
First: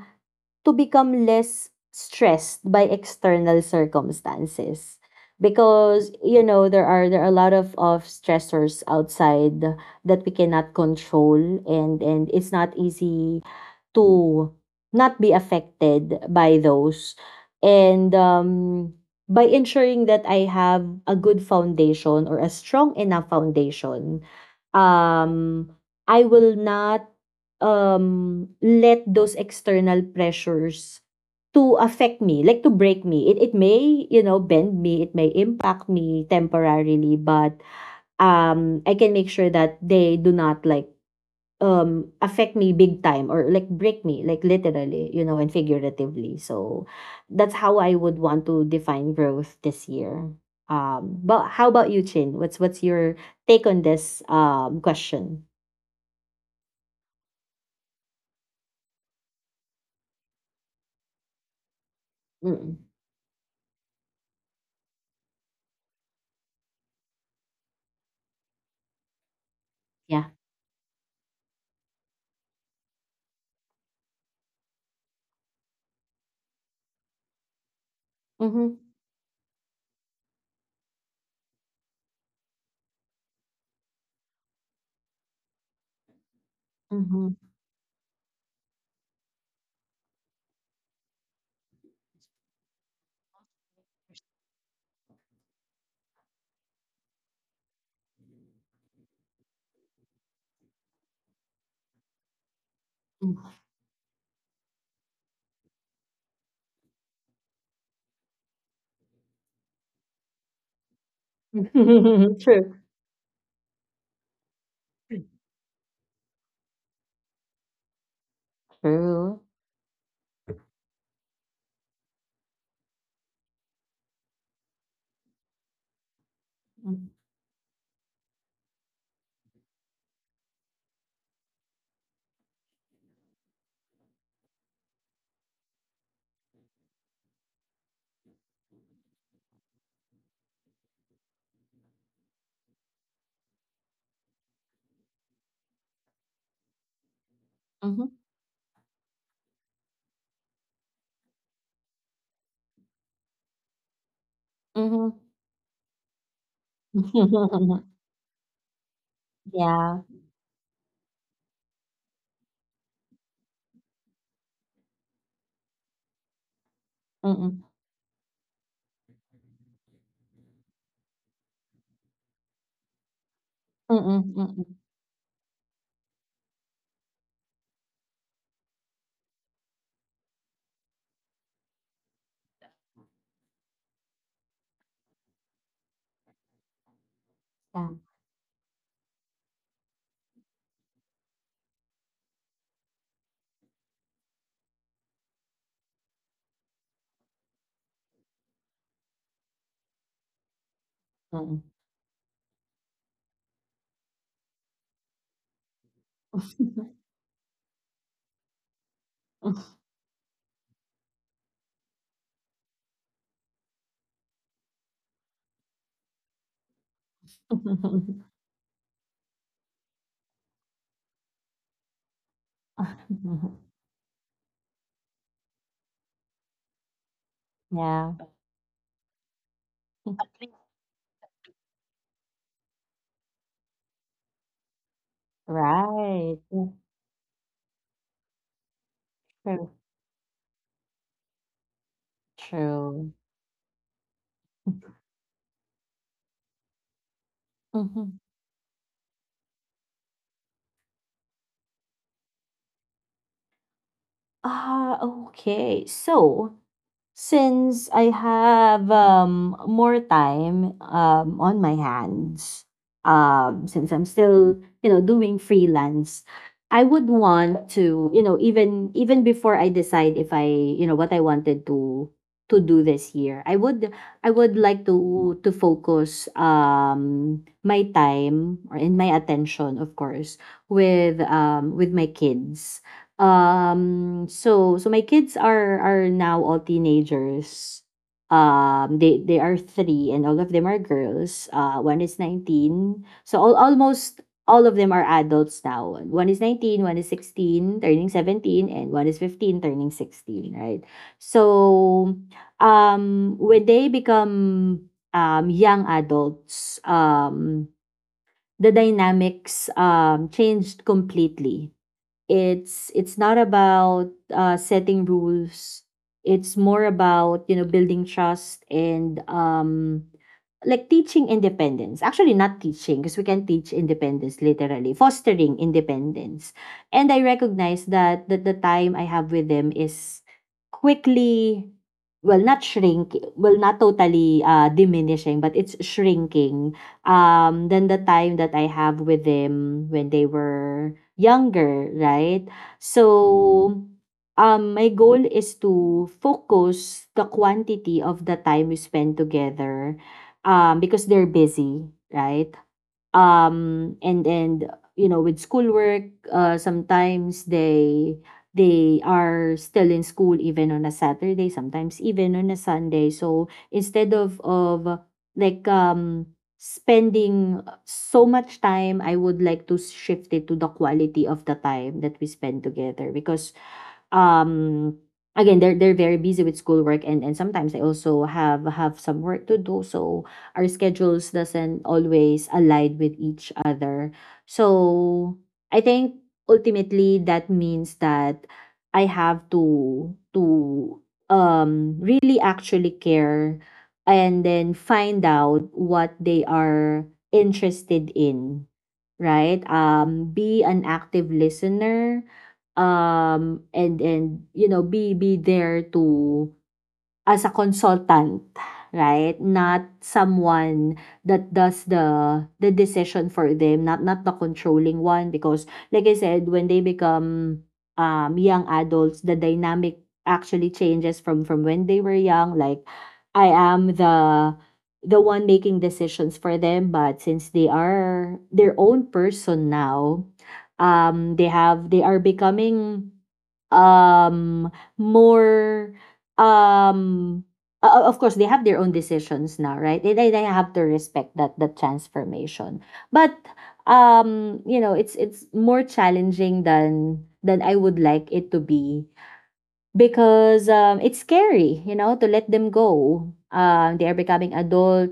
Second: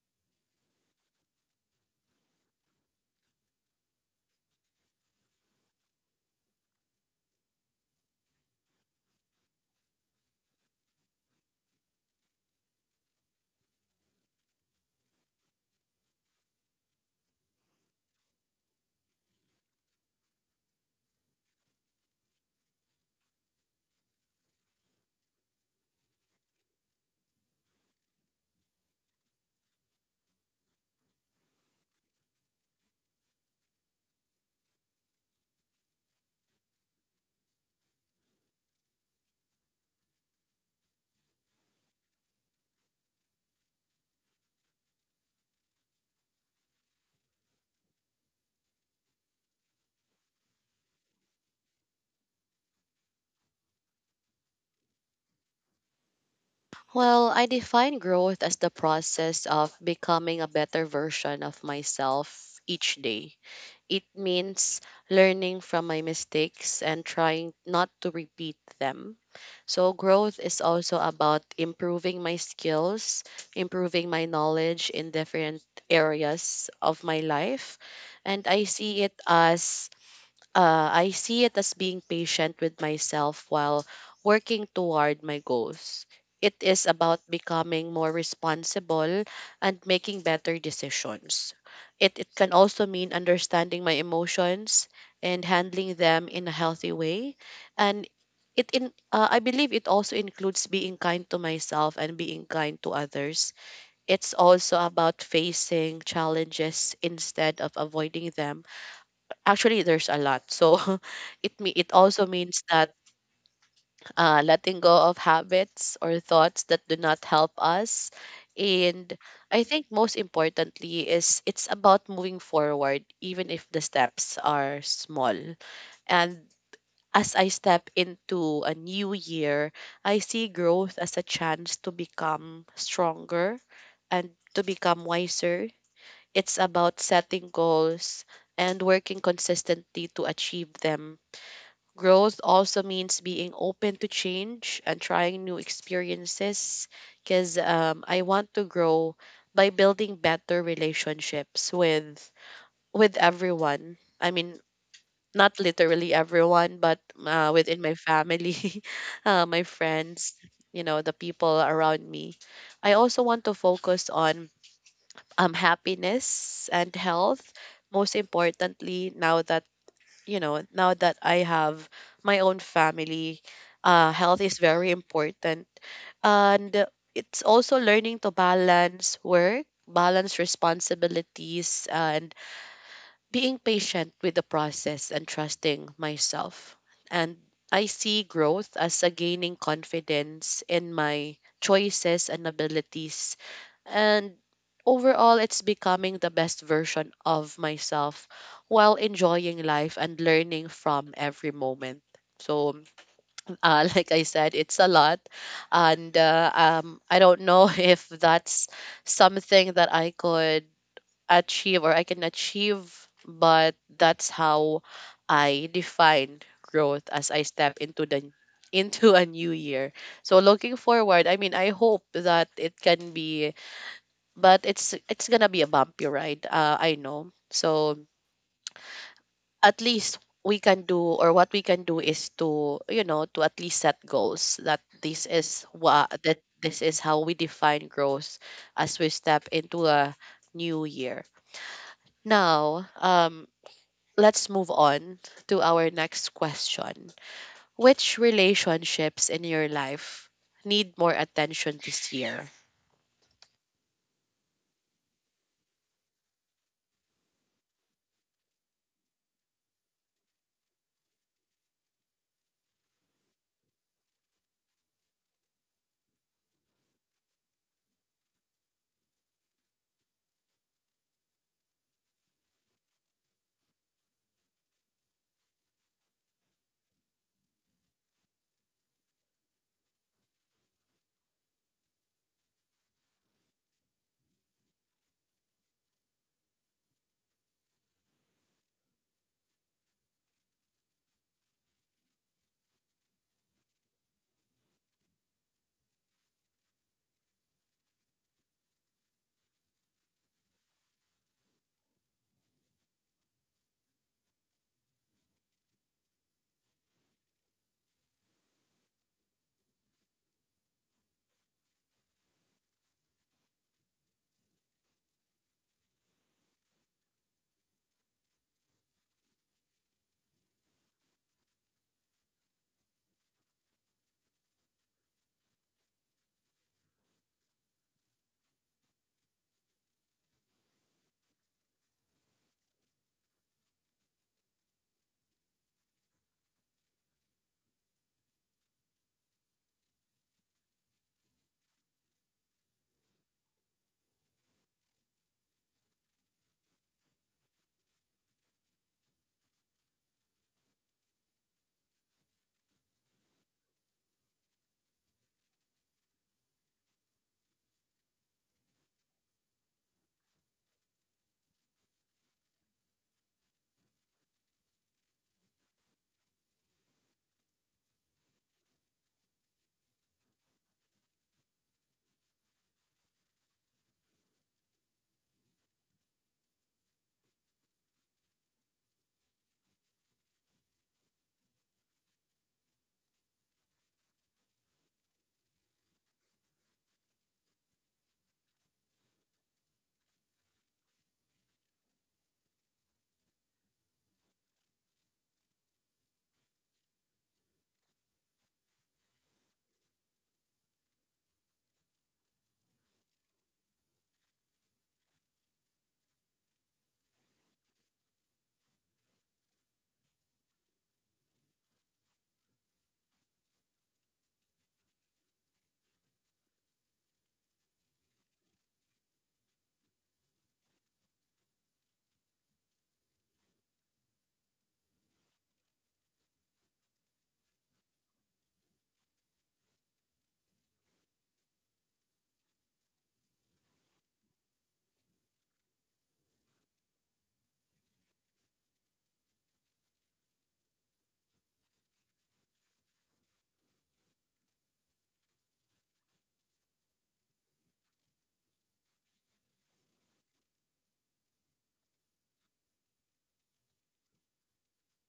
to become less stressed by external circumstances, because you know, there are a lot of stressors outside that we cannot control, and it's not easy to not be affected by those. And, by ensuring that I have a good foundation, or a strong enough foundation, um I will not, let those external pressures to affect me, like to break me. It may, you know, bend me, it may impact me temporarily, but, I can make sure that they do not, like, affect me big time, or like break me, like, literally, you know, and figuratively. So that's how I would want to define growth this year. Um, but how about you, Chin? What's your take on this, question? Well, I define growth as the process of becoming a better version of myself Mm-mm. each day. It means learning from my mistakes and trying not to repeat them. So, Yeah. growth is also about improving my skills, improving my knowledge in different areas of my life. And I Mm-hmm. see it as I see it as being patient with myself while working toward my goals. It is about Mm-hmm. becoming more responsible and making better decisions. It can also mean understanding my emotions and handling them in a healthy way. And it in I believe it also includes being kind to myself and being kind to Mm. others. It's also about facing challenges instead of avoiding them. Actually, there's a lot. So *laughs* it also *laughs* means True. that letting go of habits or thoughts that do not help us. And True. I think most importantly is it's about moving forward, even if the steps are small. And Mm. as I step into a new year, I see growth as a chance to become stronger and to become wiser. It's about setting goals and working consistently to achieve them. Growth also means being open to change and trying new experiences. Because Mhm. I want to grow by building better relationships with everyone. I mean, Mhm. not literally everyone, but within *laughs* my family, *laughs* my Yeah. friends, you know, the people around me. I also want to focus on happiness and health. Mm-mm. Most importantly, now that I have my own family, Mm-mm. health is Mm-mm. very important. And it's also learning to balance work, balance responsibilities, and being patient with the process and trusting myself. And I Yeah. see growth as a gaining confidence in my choices and abilities. And overall, it's becoming the best version of myself while enjoying life and learning from every Mm-mm. moment. So, *laughs* like I said, it's a lot. And I don't know *laughs* if that's something that I could achieve, or I can achieve, but that's how I define growth as I step into the *laughs* into a new year. So looking forward, I mean, I hope that it can be, but it's gonna be a bumpy ride. I know. So Yeah. at least we can do, or what we can do is to, you know, to at least set goals that Right. This is how we define growth as we step True. into a new year. Now, True. Let's move on to our next question. Which Mm-hmm. relationships in your life need more attention this year? Ah, okay. So, since I have more time on my hands, since I'm still doing freelance, I would want to even before I decide if I what I wanted to do this year, I would like to focus my time or in my attention, of course, with with my kids so my kids are now all teenagers. They are three, and all of them are girls. One is 19. So almost all of them are adults now. One is 19, one is 16, turning 17, and one is 15, turning 16. Right. So, when they become young adults, the dynamics changed completely. It's not about setting rules. It's more about building trust and like teaching independence, actually not teaching because we can teach independence, literally fostering independence. And I recognize that the time I have with them is quickly, well not totally diminishing, but it's shrinking, than the time that I have with them when they were younger, right? So, my goal is to focus the quantity of the time we spend together, because they're busy, right? And, with schoolwork, sometimes they are still in school even on a Saturday, sometimes even on a Sunday. So instead of like spending so much time, I would like to shift it to the quality of the time that we spend together, because um again they're very busy with schoolwork, and sometimes they also have some work to do. So our schedules doesn't always align with each other. So I think ultimately that means that I have to really actually care and then find out what they are interested in, right? Be an active listener, and be there to as a consultant, right? Not someone that does the decision for them, not the controlling one. Because like I said, when they become young adults, the dynamic actually changes from when they were young. Like, I am the one making decisions for them, but since they are their own person now, they are becoming, um, more, um of course, they have their own decisions now, right? They have to respect that transformation. But it's more challenging than I would like it to be, because, it's scary, to let them go. They are becoming adult,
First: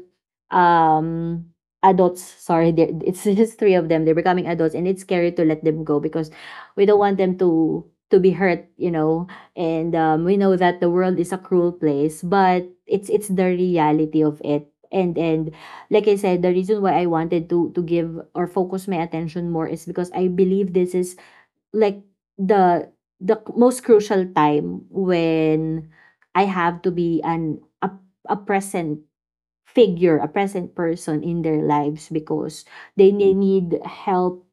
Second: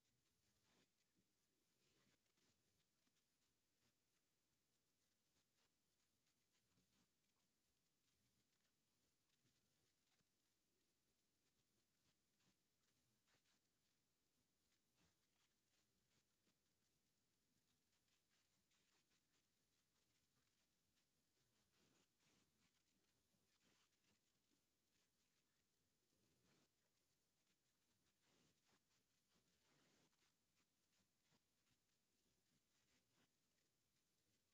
um, adults. Sorry, it's *laughs* just three of them. They're becoming adults, and it's scary to let them go because we don't want them to be hurt. And we know that the world is a cruel place, but it's the reality of it. And like I said, the reason why I wanted to give or focus my attention more is because I believe this is like the the most crucial time when I have to be a present figure, a present person in their lives, because they may need help,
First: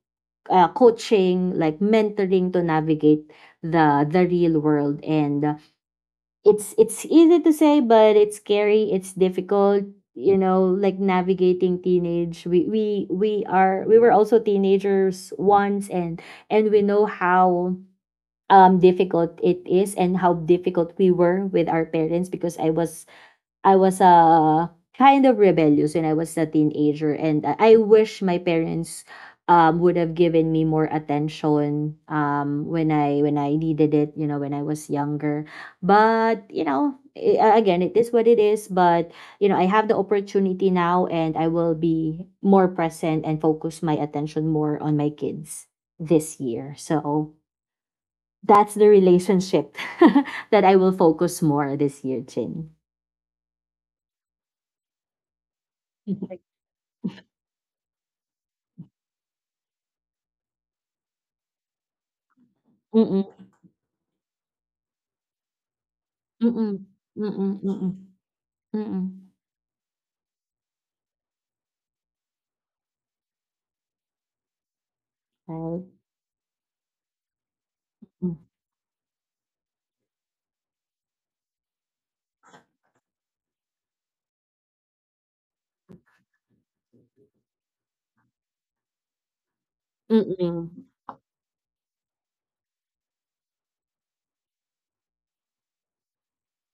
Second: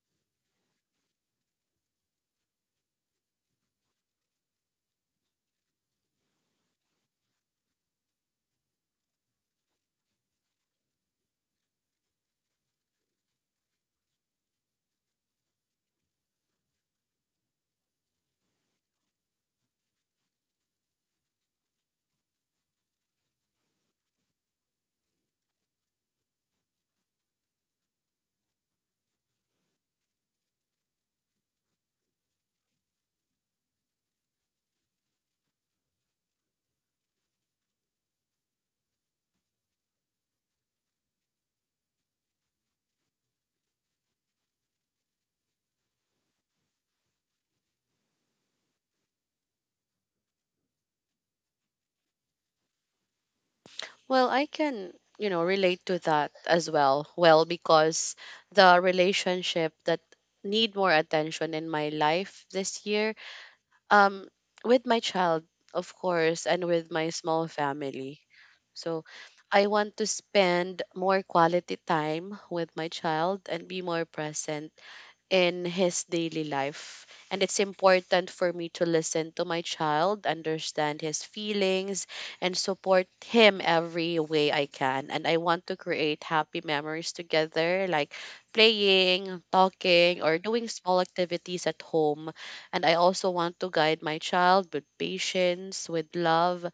coaching, like mentoring to navigate the real world. And it's easy to say, but it's scary. It's difficult. You know, like navigating teenage. We were also teenagers once, and we know how difficult it is and how difficult we were with our parents. Because I was kind of rebellious when I was a teenager, and I wish my parents would have given me more attention when I needed it, when I was younger. But again, it is what it is. But I have the opportunity now, and I will be more present and focus my attention more on my kids this year. So that's the relationship *laughs* that I will focus more this year, Chin. Well, I can, you know, relate to that Like. as well. Well, because the relationship that need more attention in my life this year, Mm-mm, um, with my child, of course, and mm-mm, with my small mm-mm, mm-mm, family. mm-mm. So I want to spend more quality time with my child and be more present in Right? his daily life. And it's important Mm. for me to listen to my child, understand his feelings, and support him every way I can. And I want to create happy memories together, like playing, talking, or Mm-mm. doing small activities at home. And I also want to guide my child with patience, with love,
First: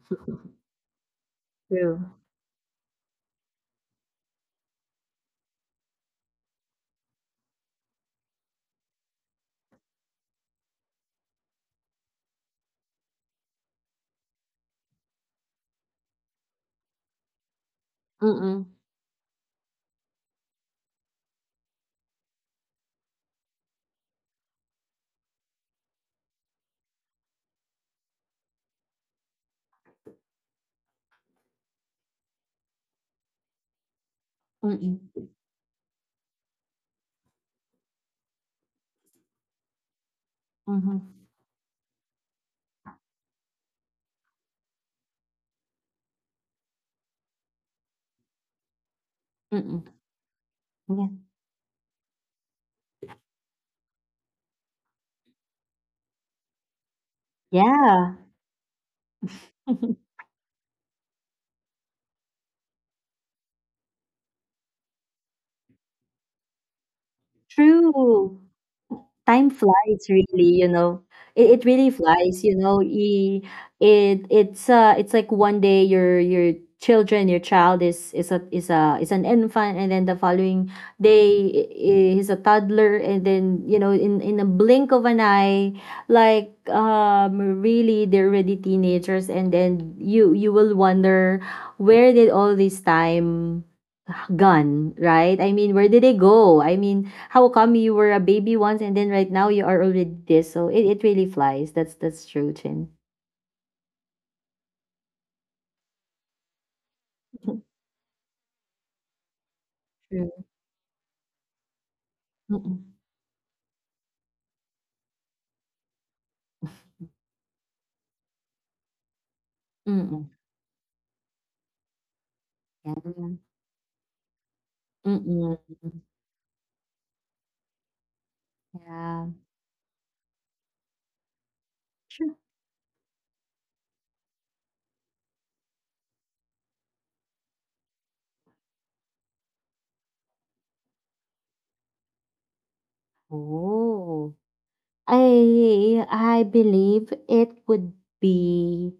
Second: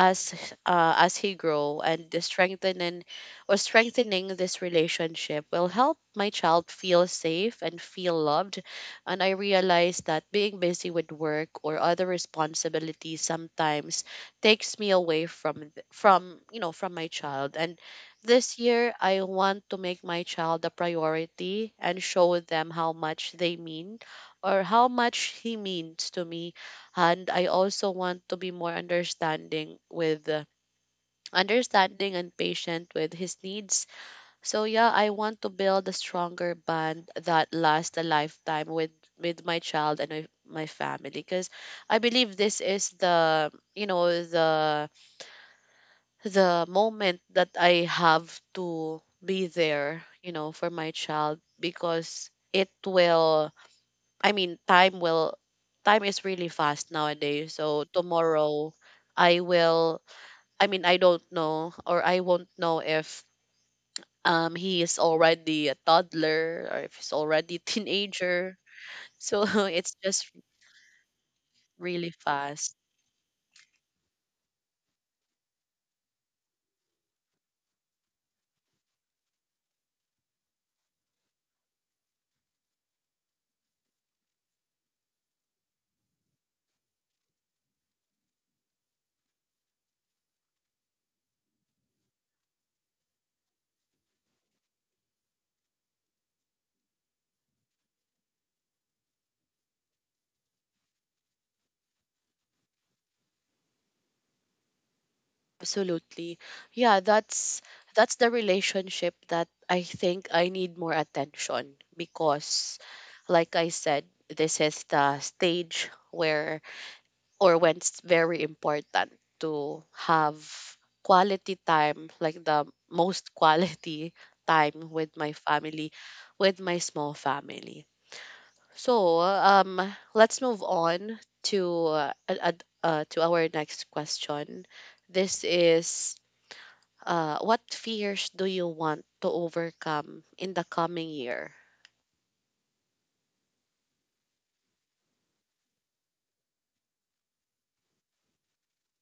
as as he grow. True. And the strengthening or strengthening this relationship will help my child feel safe and feel loved. And I realize that being busy with work or other responsibilities sometimes takes me away from from, you know, from my child. And this Mm-mm, year I want to make my child a priority and show them how much they mean, or how much he means to me. And I also want to be more understanding with understanding and patient with his needs. So yeah, mm-mm, I want to build a stronger bond that lasts a lifetime with my child and with my mm-hmm, family, because I believe this is the, you know, the moment that I have to be mm-mm. there, you know, for my Yeah. child. Because it will, I mean, time will, time is really fast nowadays. So Yeah. tomorrow, I will. *laughs* I mean, I don't know, or I won't know if he is already a toddler or if he's already a True. teenager. So Time *laughs* it's flies, just really, it really really flies, you fast. know e it's it's like one day your child is a is a is an infant, and then the following day he's a toddler, and then in a blink of an eye, like, really, they're already teenagers, and then you will wonder where did all this time gone, right? I mean, where did they go? I mean, how come you were a baby once and then right now you are already this? So it really flies. That's true, Chin. Absolutely, yeah. That's *laughs* that's the relationship that I think True. I need more attention because, Mm-mm. like I said, this is the stage where or when it's very important to Mm-mm. have quality time, like the Yeah. most *laughs* quality time with my Mm-mm. family, with my small family. So Yeah. Let's move on to Sure. To our next question. This is what fears do you want to overcome in the coming year? Oh. I believe it would be,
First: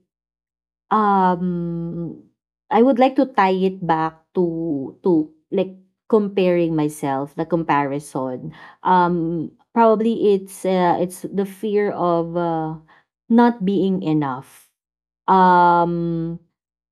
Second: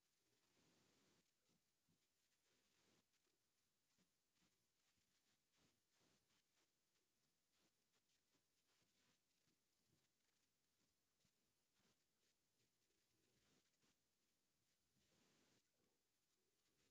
Um, I would like to tie it back to like comparing myself, the comparison. Probably it's the fear of, not being enough. um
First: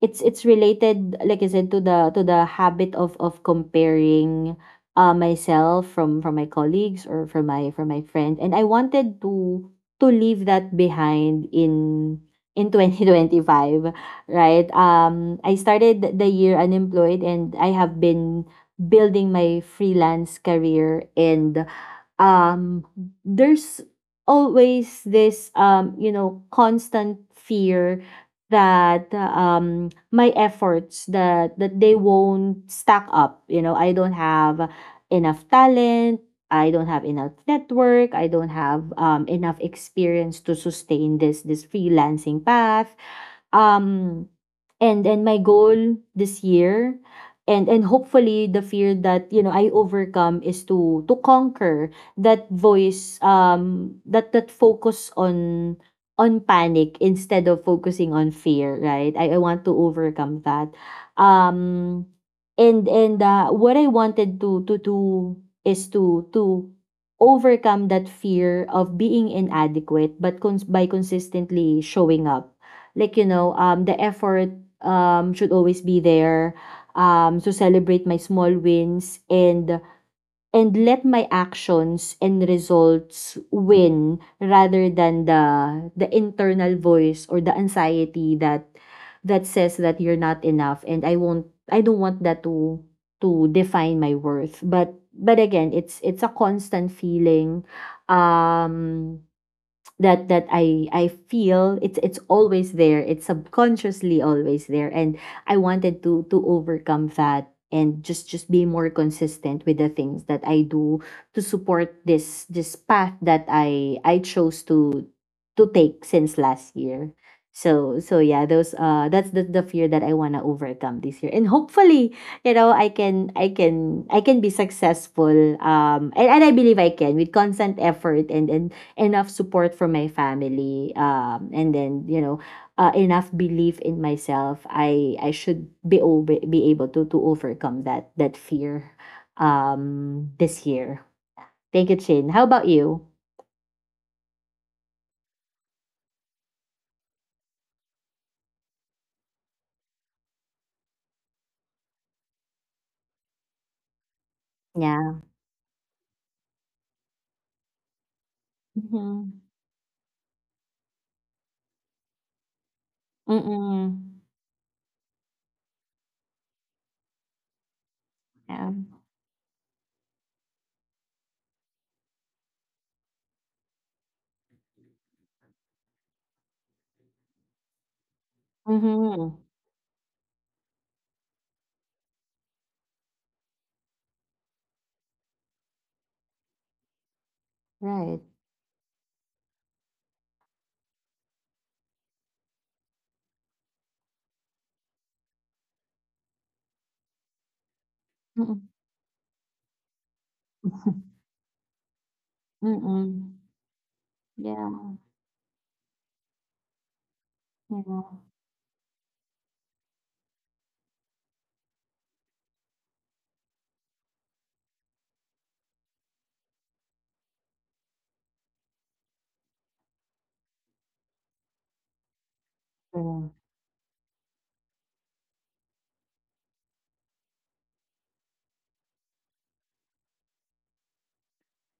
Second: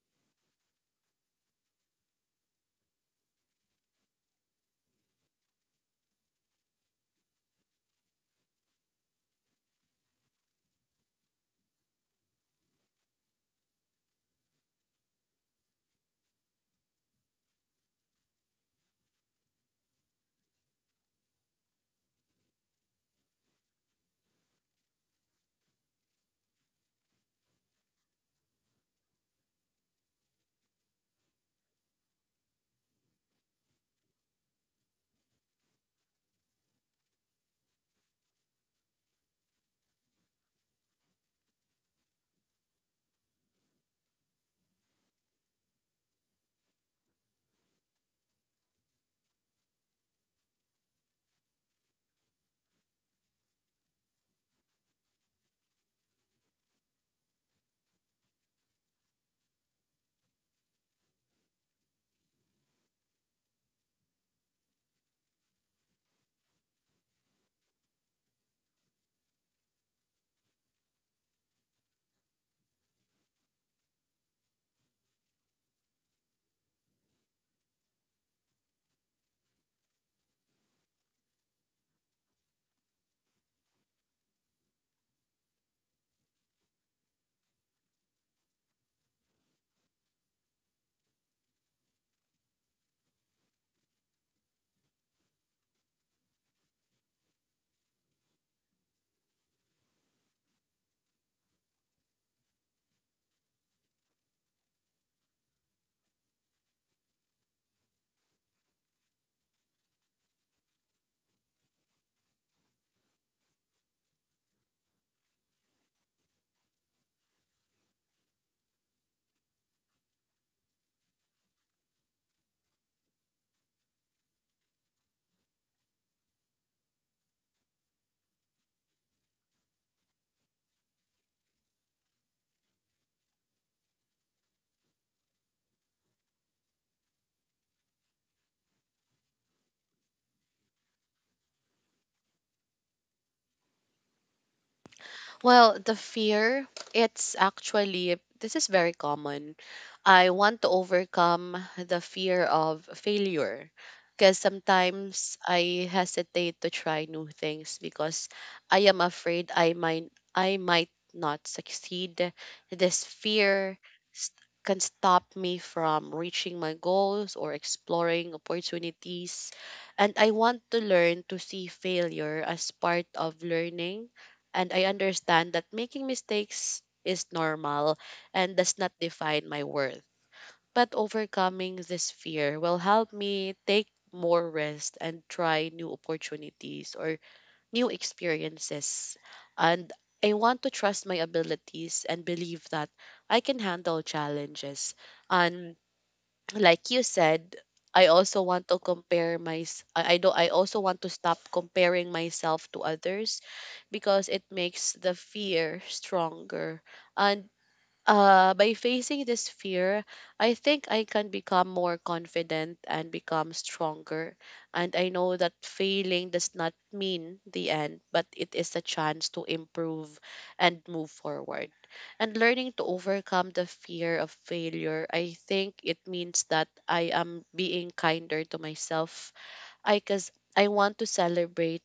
it's related, like I said, to the habit of comparing myself from my colleagues or from my friend. And I wanted to leave that behind in *laughs* 2025, right? I started the year unemployed and I have been building my freelance career, and um there's always this constant fear that my efforts, that they won't stack up. I don't have enough talent, I don't have enough network, I don't have, enough experience to sustain this freelancing path. Um and and my goal this year, and hopefully the fear that, I overcome, is to conquer that voice, that focus on panic instead of focusing on fear, right? I want to overcome that. Um and and uh, what I wanted to do is to overcome that fear of being inadequate, but by consistently showing up, like, the effort, should always be there. So celebrate my small wins, and let my actions and results win rather than the internal voice or the anxiety that says that you're not enough. And I don't want that to define my worth. But again, it's a constant feeling. Um that I feel, it's always there. It's subconsciously always there, and I wanted to overcome that and just be more consistent with the things that I do to support this path that I chose to take since last year. So yeah, those that's the fear that I wanna overcome this year. And hopefully, I can be successful. And I believe I can with constant effort, and enough support from my family, and then enough belief in myself. I should be be able to overcome that fear this year. Thank you, Chin. How about you? Well, the fear, it's actually, this is very common. I want to overcome the fear of failure because Yeah. sometimes I hesitate to try new things because I am Mm-hmm. afraid I might not succeed. This fear Mm-mm. s- can stop me from reaching my goals or exploring Yeah. opportunities. And I want to learn to see failure as part of learning, and I understand that making mistakes is normal and does not Mm-hmm. define my worth. But overcoming this fear will help me take more risks and try new opportunities or new Right. experiences. And I want to trust my abilities and believe that I can handle challenges. And like you said, I also Mm-mm. want to compare my s- I do I also want to *laughs* stop comparing myself to Mm-mm. others because it Yeah, makes the fear stronger. And yeah, by facing this fear, I think I can become more confident and become stronger. And I know that failing does not mean the end, but it is a chance to improve and move forward. And learning to yeah. overcome the fear of failure, I think it means that I am being kinder to myself. I because I want to celebrate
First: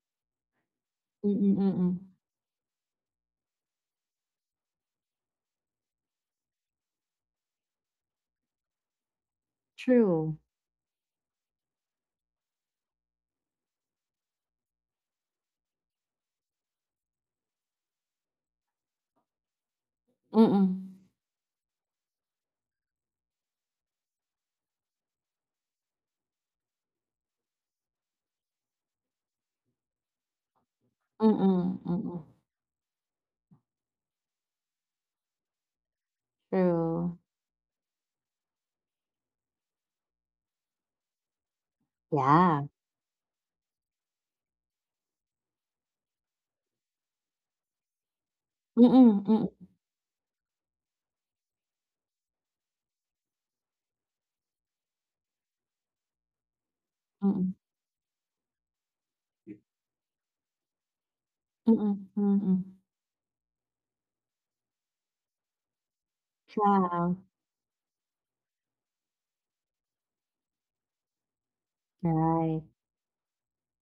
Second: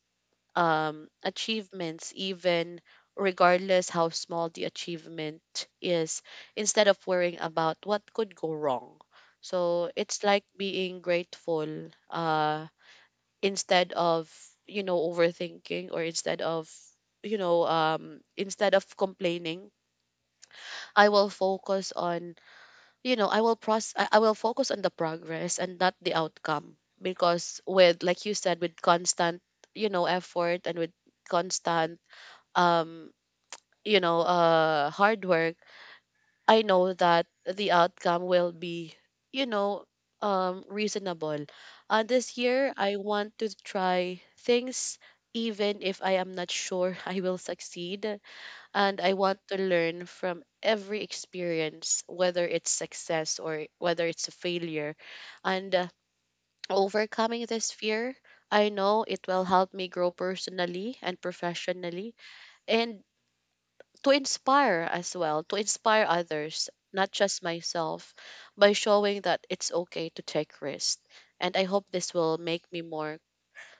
Mm-mm. Mm-mm. achievements, even regardless how small the achievement is, instead of worrying about what could go wrong. So it's True. like being grateful instead of, you know, overthinking or instead of, instead of complaining, Mm-mm. I will focus on, you know, I will process. I will focus on the progress and not the outcome. Because with, like you said, with constant, you know, effort and with Mm-mm. constant Mm-mm. um, you know, hard work, I know True. that the outcome will be, you know, reasonable. This Yeah. year, I want to try things even if I am not sure *laughs* I will succeed. And I want Mm-mm. to learn from every experience, whether it's success or whether it's a failure. And overcoming Mm, this fear, I know it will help me grow personally and mm, professionally. mm. Mm. And to inspire as well, to inspire others, not Wow, just myself, by showing that it's okay to take risks. And I hope this will right. make me more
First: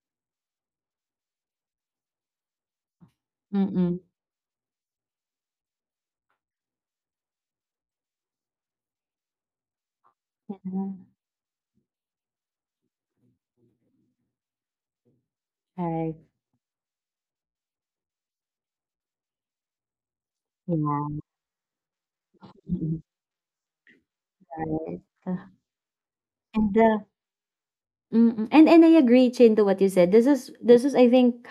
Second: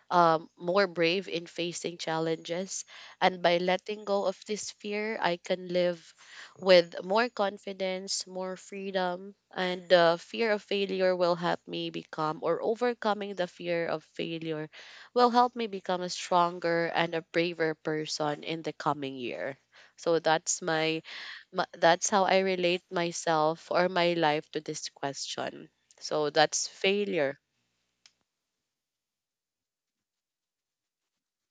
more brave in facing challenges. And by Mm, letting go of this fear, I can live with more confidence, more freedom, and the fear yeah, of failure will help me become, or overcoming the fear of failure will help me become a right. stronger and a braver person in the coming year. So that's my, Yeah, my that's how I relate mm, myself or my life to this right. Uh, question. So that's And the failure. mm, and I agree, Chin, to what you said. This is, I think,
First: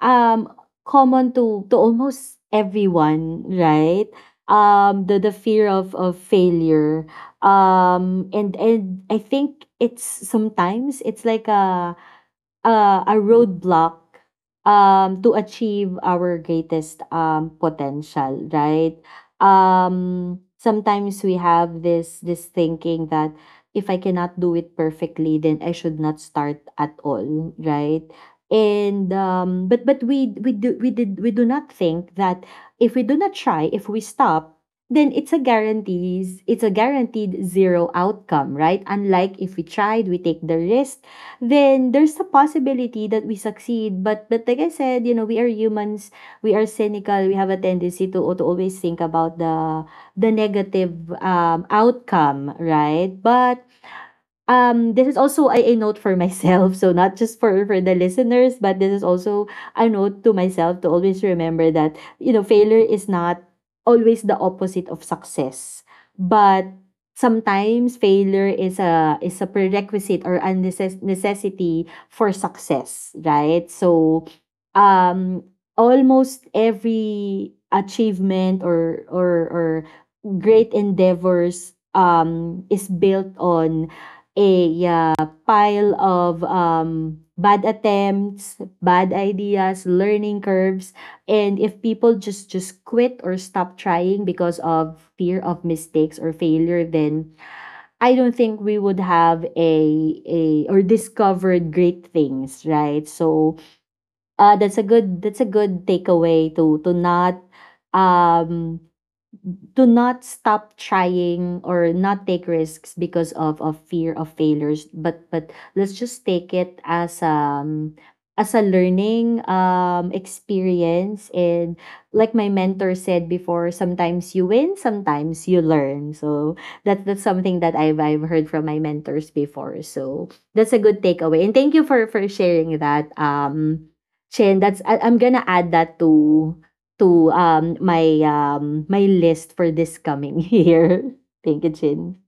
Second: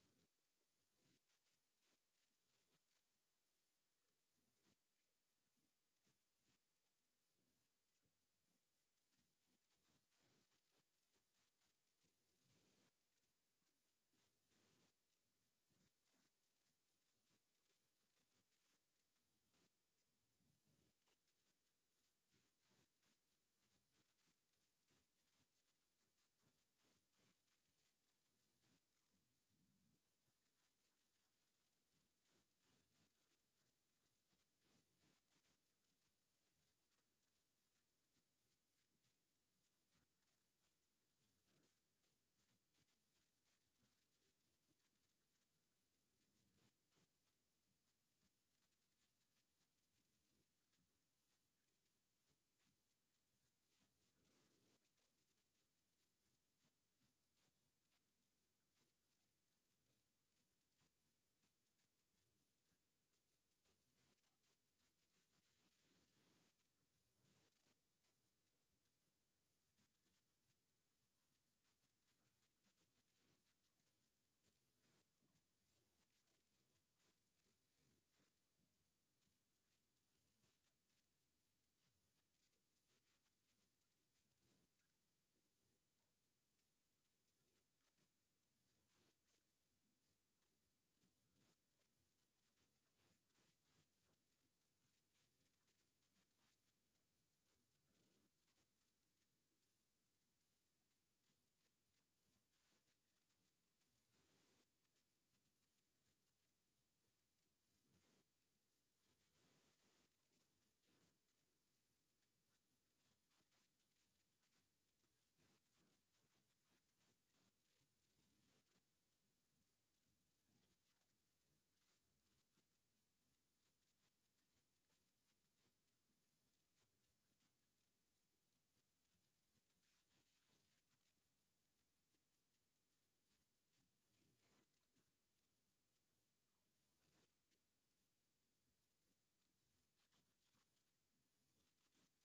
um common to almost everyone, right? The fear of failure. And I think it's sometimes it's like a, a roadblock, to achieve our greatest, potential, right? Sometimes we have this thinking that if I cannot do it perfectly, then I should not start at all, right? And but we do not think that if we do not try, if we stop, then it's a guaranteed zero outcome, right? Unlike if we tried, we take the risk, then there's a possibility that we succeed. But, like I said, we are humans, we are cynical. We have a tendency to always think about the negative, outcome, right? But, this is also a note for myself, so not just for the listeners, but this is also a note to myself, to always remember that, failure is not always the opposite of success, but sometimes failure is a prerequisite or a necessity for success, right? So, um almost every achievement or great endeavors, is built on a, pile of, bad attempts, bad ideas, learning curves. And if people just quit or stop trying because of fear of mistakes or failure, then I don't think we would have a or discovered great things, right? So, that's a good takeaway to not, um do not stop trying or not take risks because of fear of failures. But, let's just take it as a learning experience. And, like my mentor said before, sometimes you win, sometimes you learn. So that's something that I've heard from my mentors before. So that's a good takeaway, and thank you for sharing that, Chin. That's, I'm gonna add that to my list for this coming *laughs* year. Thank you, Chin.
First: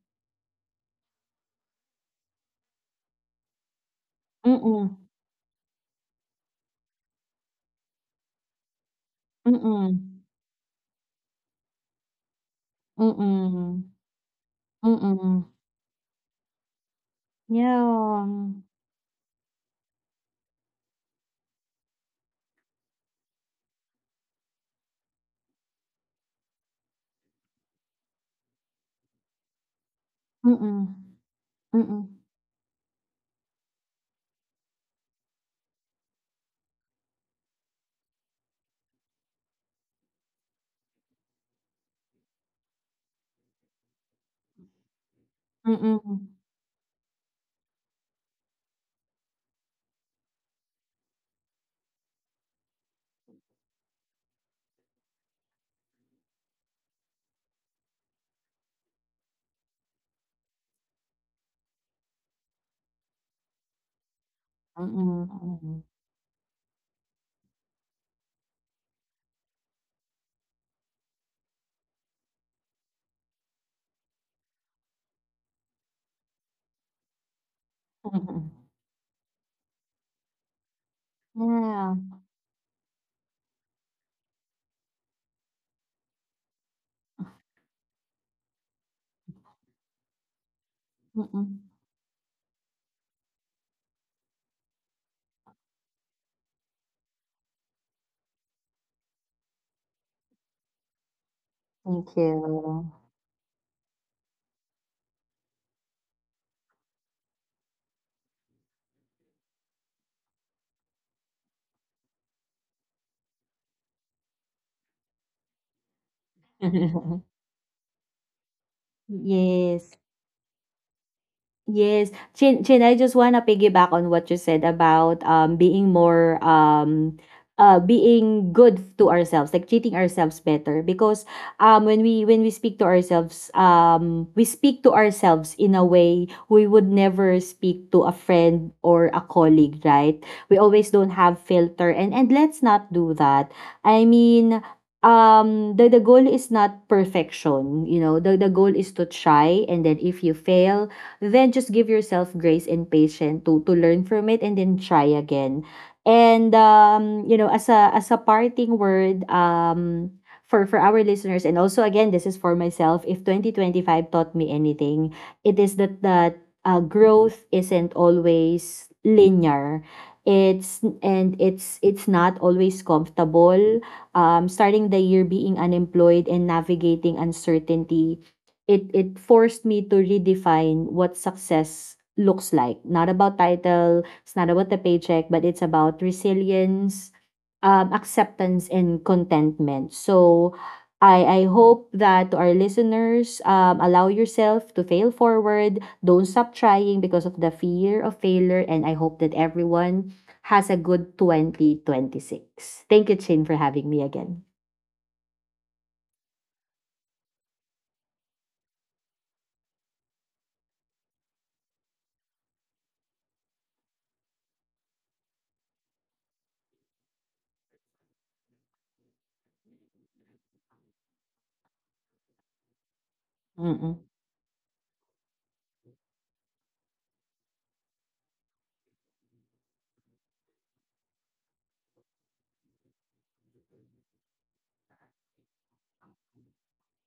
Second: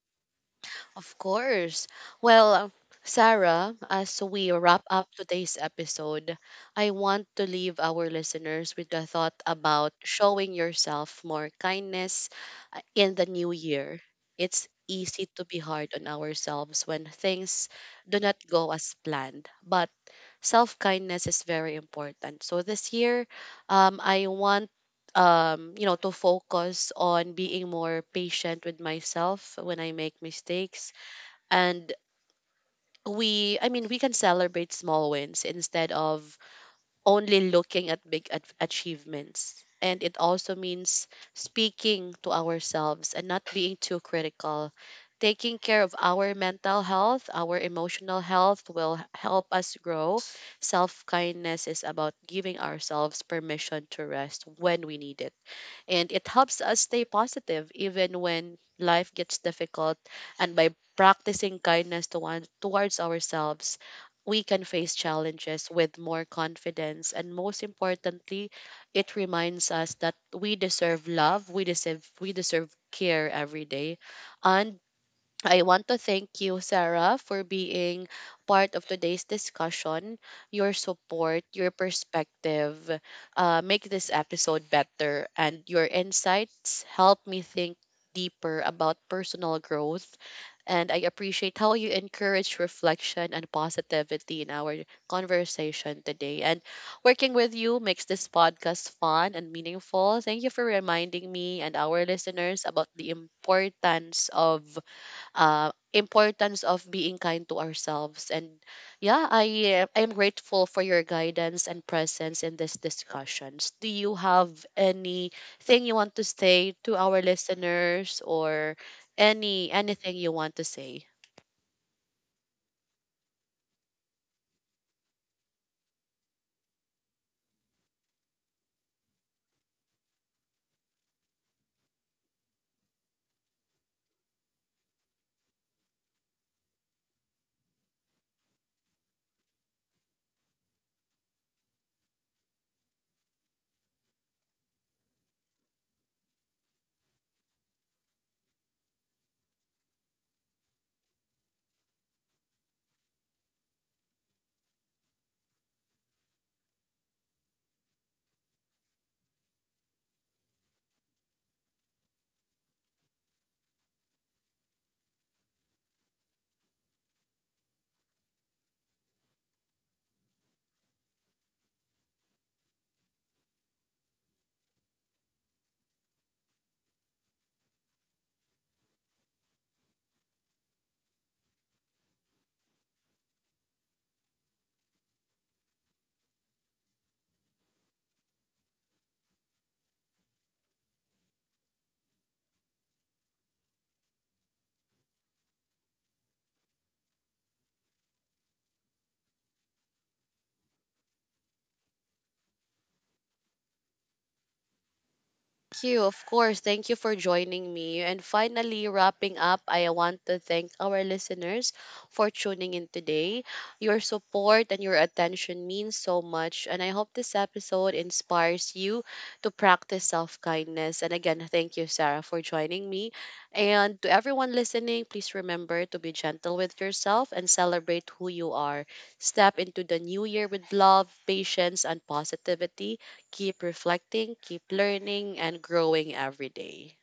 Of course. Well, Sarah, as we wrap Mm-mm. up today's episode, I want to leave our listeners with the thought about Mm-mm. showing yourself more kindness in the new Mm-mm. year. It's easy to Mm-mm. be hard on ourselves when things do Yeah. not go as planned, but self kindness is very important. So this year, I want you know, to focus on being more patient with myself when I make Mm-mm. mistakes, and Mm-mm. we I mean we can celebrate small wins instead of only looking at big achievements, and it also means speaking to ourselves and not being too critical, taking care of Mm-mm. our mental health, our emotional health will help us grow. Self kindness is about giving ourselves permission to rest when we need it, and it helps us stay positive even when life gets difficult. And by practicing kindness to one, towards ourselves, we can face challenges Mm-mm. with more confidence. And most importantly, it reminds us that we deserve love, we deserve care every day, and I want to thank you, Sarah, for being Mm-mm. part of today's discussion. Your support, your Yeah. perspective, make this episode better, and your insights help me think deeper about personal growth. And I Mm-mm. appreciate how you encourage reflection and positivity in our conversation today. And working with you makes this podcast fun and meaningful. Thank you for reminding me and our Thank listeners about you. the importance of being kind to ourselves. And yeah, I am grateful for your guidance and presence in these discussions. Do you have anything you want to say to our *laughs* listeners or Yes. anything you want to say? Yes. Chin, I just wanna piggyback on what you said about being more, being good to ourselves, like treating ourselves better. Because when we speak to ourselves, we speak to ourselves in a way we would never speak to a friend or a colleague, right? We always don't have filter, and let's not do that. I mean, the goal is not perfection. The goal is to try, and then if you fail, then just give yourself grace and patience to learn from it and then try again. And, as a parting word, for our listeners, and also, again, this is for myself. If 2025 taught me anything, it is that, growth isn't always linear. It's and it's it's not always comfortable. Starting the year being unemployed and navigating uncertainty, it forced me to redefine what success looks like. Not about title, it's not about the paycheck, but it's about resilience, acceptance, and contentment. So I hope that to our listeners, allow yourself to fail forward. Don't stop trying because of the fear of failure. And I hope that everyone has a good 2026. Thank you, Chin, for having me again. You. Of course. Thank you for joining me. And finally, wrapping up, I want to thank our listeners for tuning in today. Your support and your attention means so much. And I hope this episode inspires you to practice self kindness. And again, thank you, Sarah, for joining me. Mm-mm. And to everyone listening, please remember to be gentle with yourself and celebrate who you are. Step into the new year with love, patience, and positivity, keep reflecting, keep learning, and growing every day.